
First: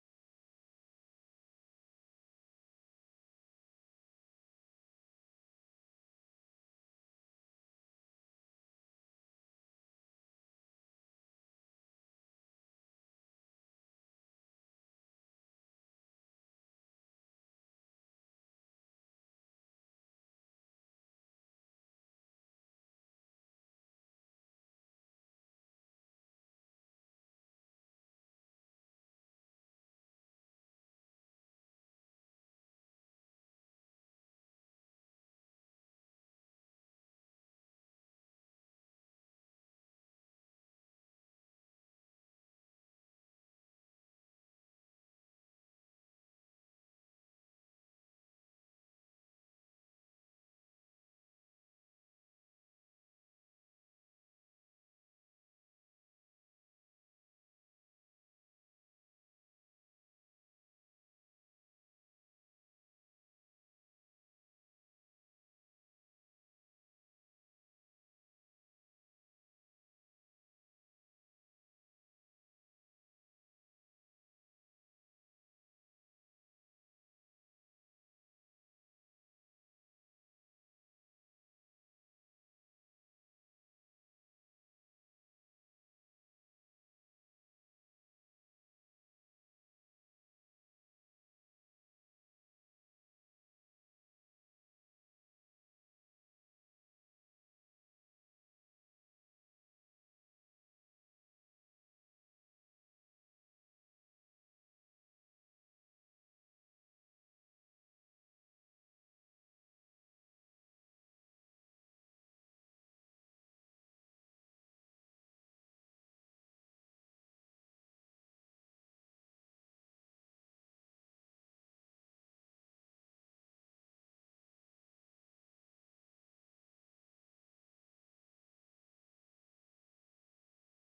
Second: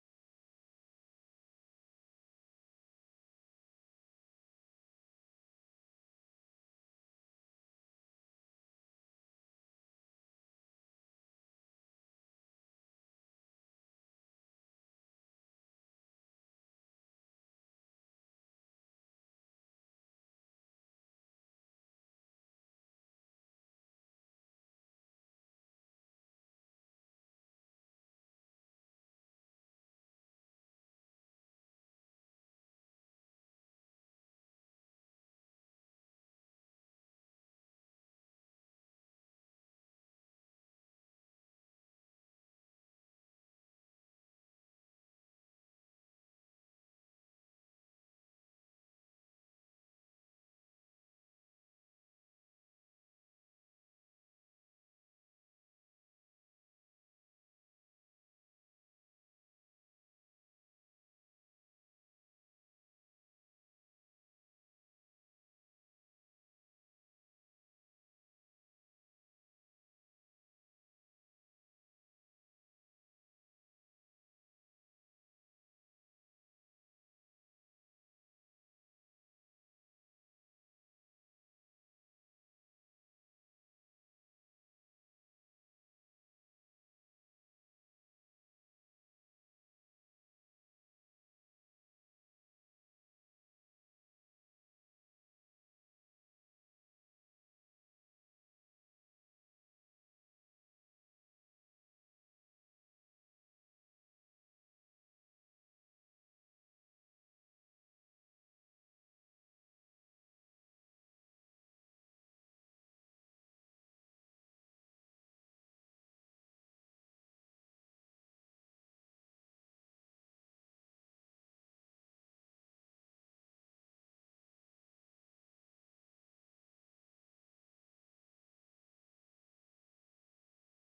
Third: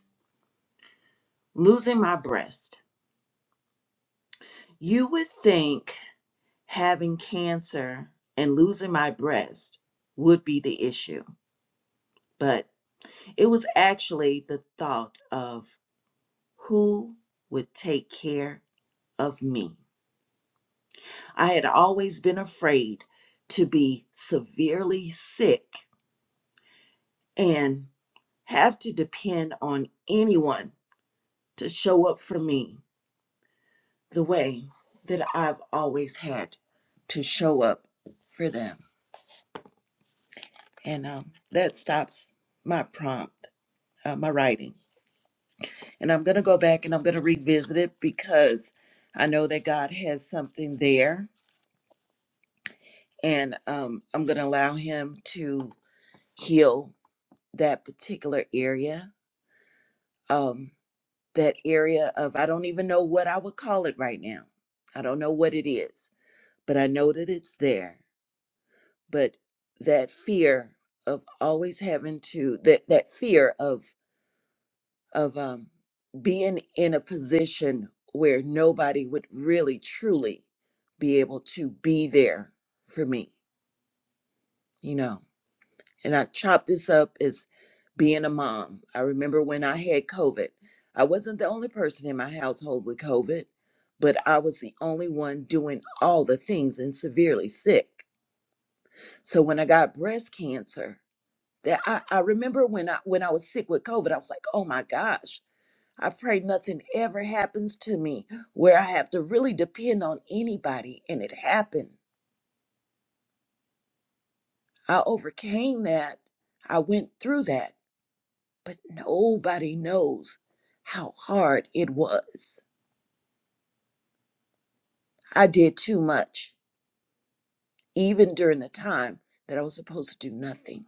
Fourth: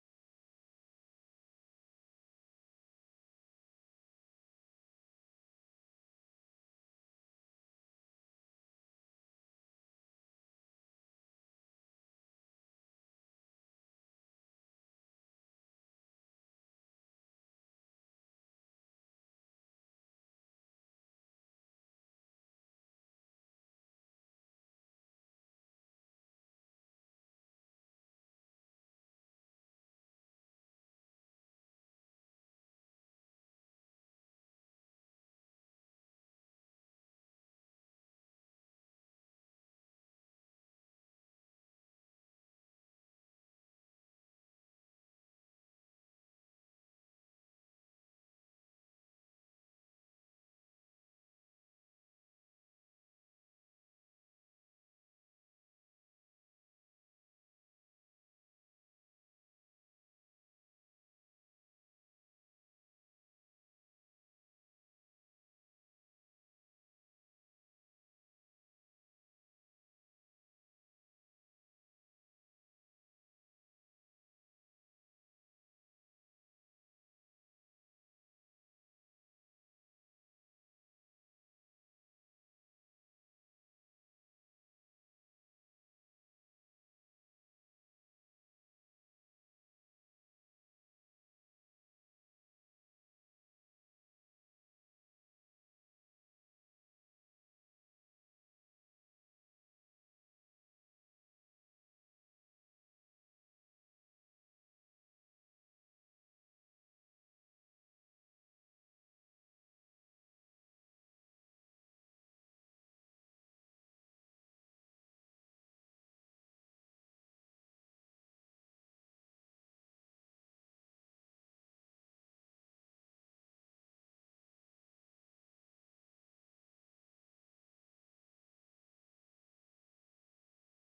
Losing my breast. You would think having cancer and losing my breast would be the issue, but it was actually the thought of who would take care of me. I had always been afraid to be severely sick and have to depend on anyone to show up for me the way that I've always had to show up for them. And um, that stops my prompt, uh, my writing. And I'm going to go back and I'm going to revisit it because I know that God has something there. And um, I'm going to allow Him to heal that particular area, um, that area of, I don't even know what I would call it right now. I don't know what it is, but I know that it's there but that fear of always having to that that fear of of um being in a position where nobody would really truly be able to be there for me you know and i chop this up as being a mom i remember when i had covid i wasn't the only person in my household with covid but i was the only one doing all the things and severely sick so when i got breast cancer that I, I remember when I when I was sick with COVID, I was like, oh my gosh, I pray nothing ever happens to me where I have to really depend on anybody. And it happened. I overcame that. I went through that, but nobody knows how hard it was. I did too much, even during the time that I was supposed to do nothing.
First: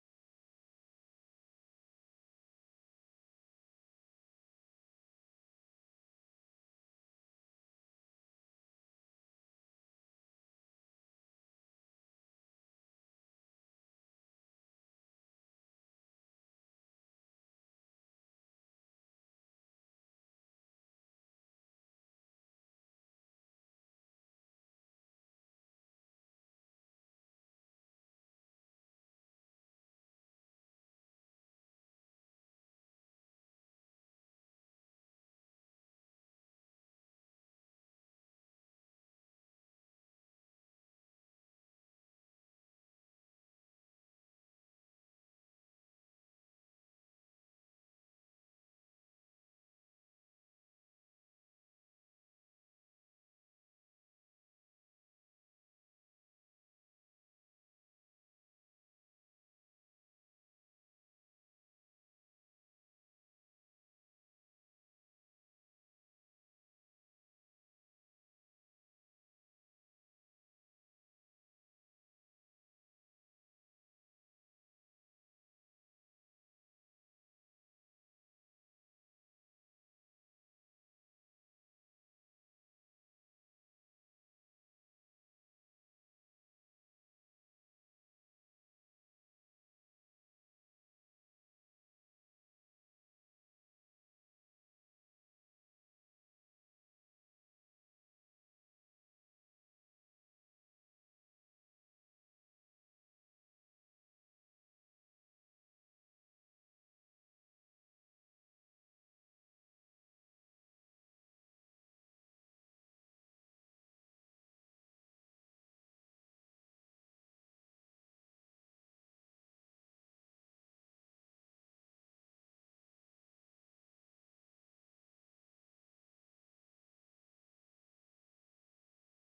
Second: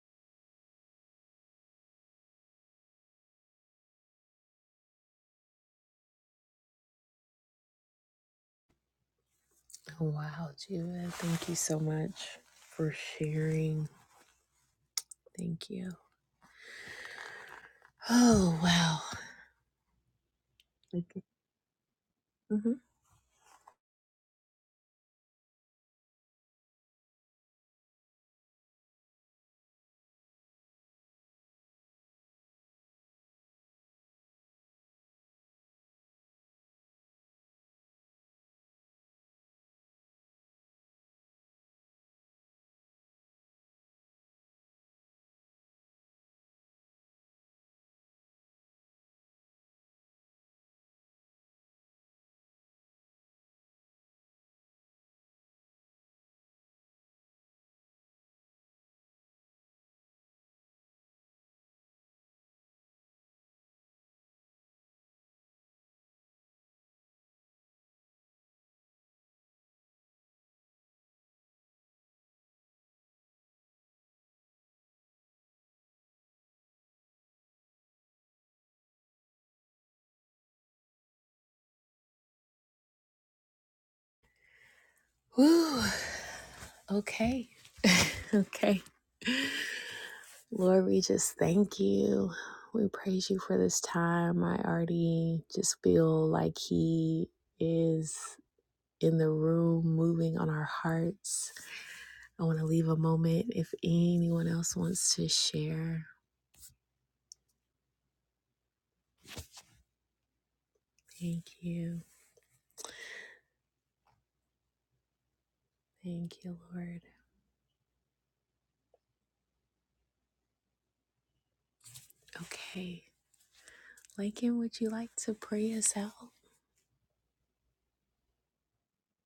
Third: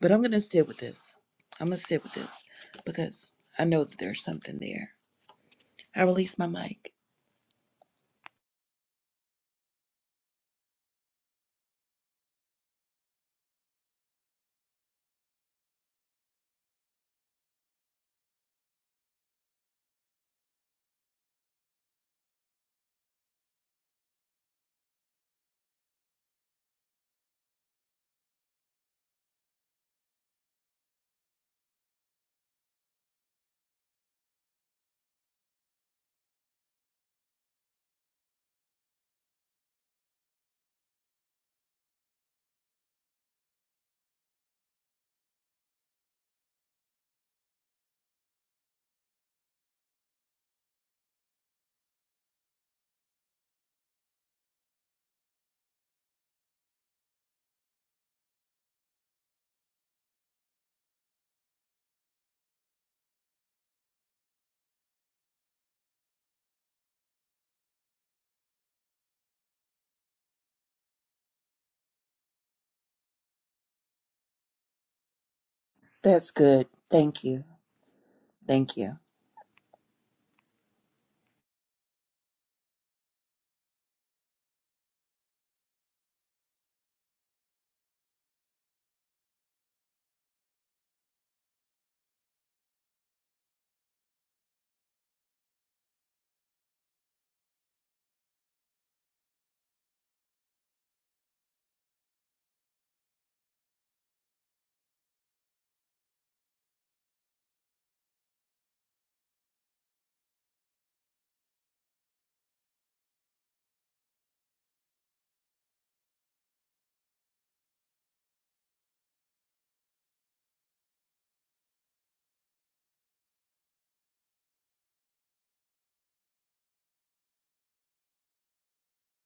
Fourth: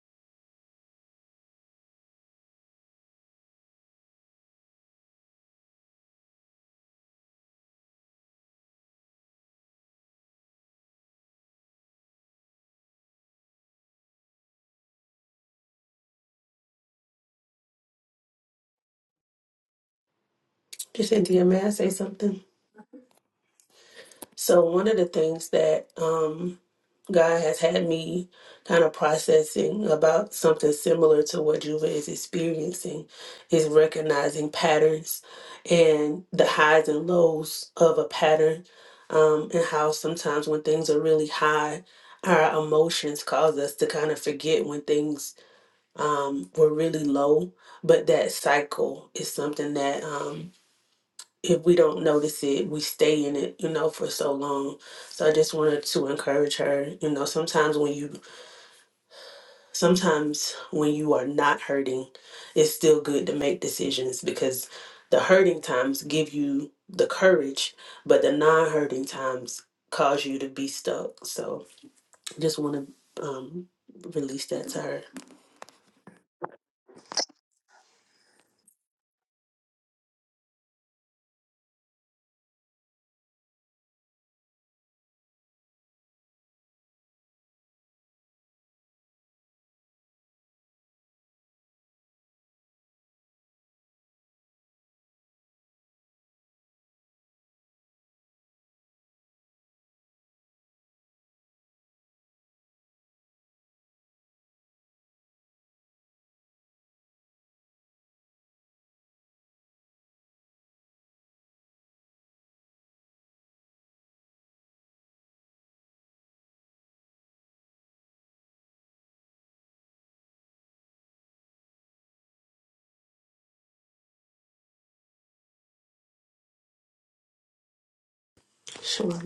But I'm gonna sit with this. I'm gonna sit with this because I know that there's something there. I release my mic.
Oh, Wow, Juva, thank you so much for sharing. Thank you. Oh, wow. Okay.
Cynthia, may I say something?
hmm
So, one of the things that um, God has had me kind of processing about something similar to what Juva is experiencing is recognizing patterns and the highs and lows of a pattern, um, and how sometimes when things are really high, our emotions cause us to kind of forget when things um, were really low. But that cycle is something that. Um, if we don't notice it, we stay in it, you know, for so long. So I just wanted to encourage her, you know, sometimes when you sometimes when you are not hurting, it's still good to make decisions because the hurting times give you the courage, but the non-hurting times cause you to be stuck. So just want to um release that to her.
That's good. Thank you. Thank you.
Whew. Okay. (laughs) okay. Lord, we just thank you. We praise you for this time. I already just feel like He is in the room moving on our hearts. I want to leave a moment if anyone else wants to share. Thank you. Thank you, Lord. Okay. Lakin, would you like to pray us out?
Sure.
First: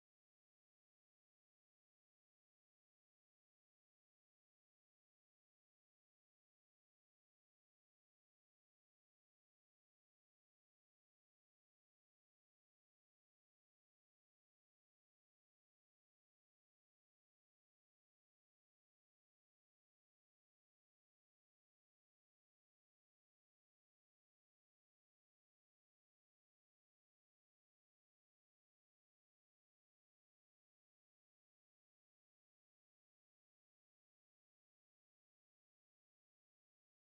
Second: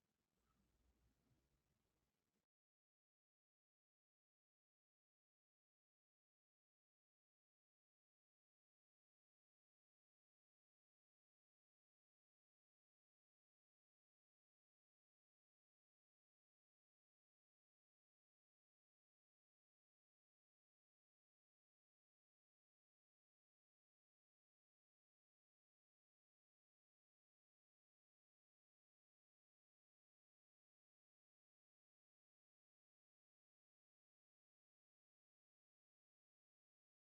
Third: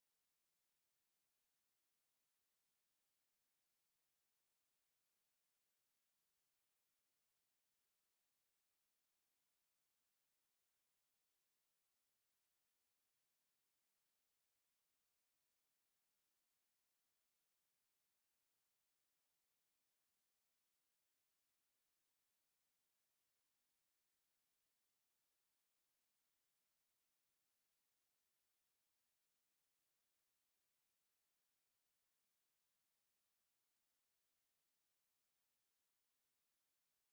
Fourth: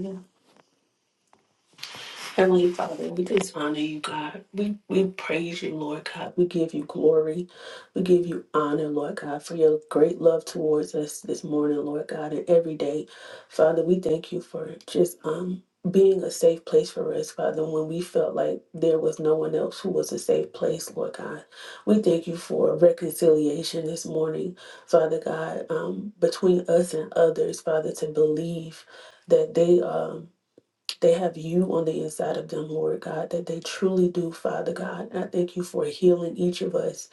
Heavenly Father, we just honor you, God. We we praise you, Lord God. We give you glory. We give you honor, Lord God, for your great love towards us this morning, Lord God, and every day. Father, we thank you for just um being a safe place for us, Father, when we felt like there was no one else who was a safe place, Lord God. We thank you for reconciliation this morning, Father God, um, between us and others, Father, to believe that they um they have you on the inside of them, Lord God, that they truly do, Father God. I thank you for healing each of us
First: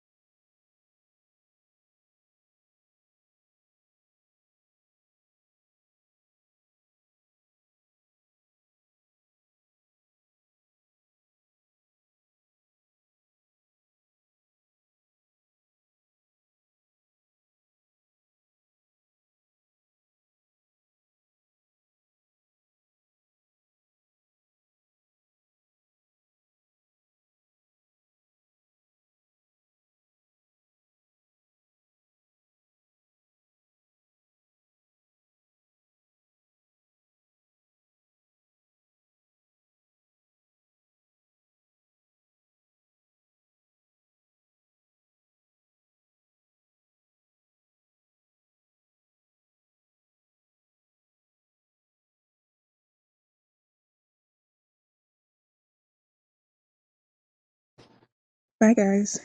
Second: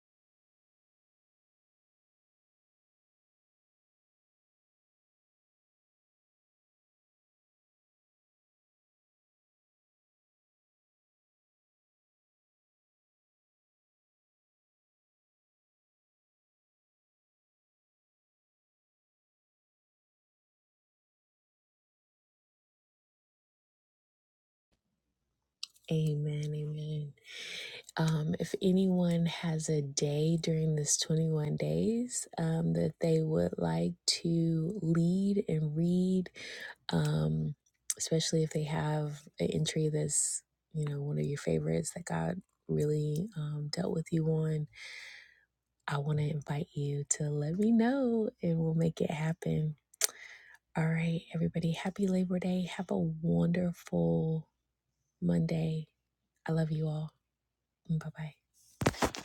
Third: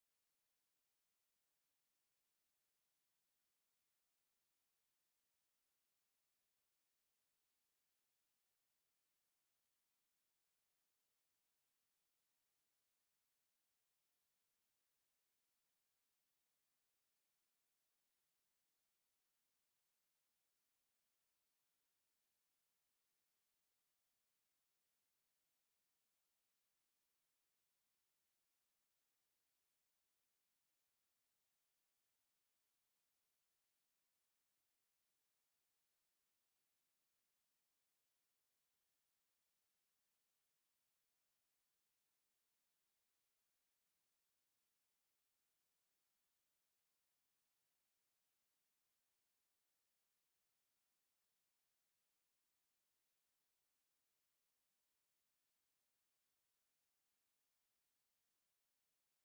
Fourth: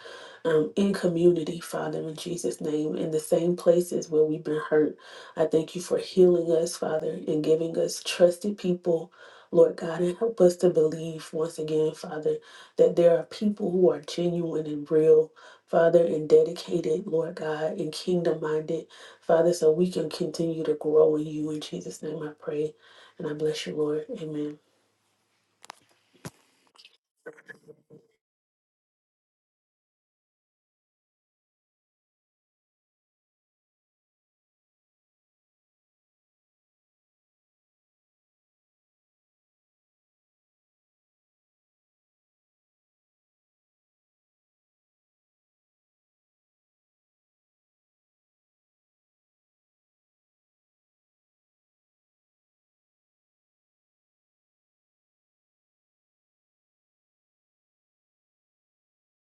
um, in community, Father, in Jesus' name, in the same places where we've been hurt. I thank you for healing us, Father, and giving us trusted people. Lord God, and help us to believe once again, Father, that there are people who are genuine and real, Father, and dedicated, Lord God, and kingdom minded, Father, so we can continue to grow in you. In Jesus' name I pray. And I bless you, Lord. Amen.
Amen. Amen. Um, if anyone has a day during this 21 days um, that they would like to lead and read, um, especially if they have an entry that's you know one of your favorites that God really um, dealt with you on, I want to invite you to let me know and we'll make it happen. All right, everybody, happy Labor Day. Have a wonderful Monday. I love you all. Bye bye.
Bye, guys.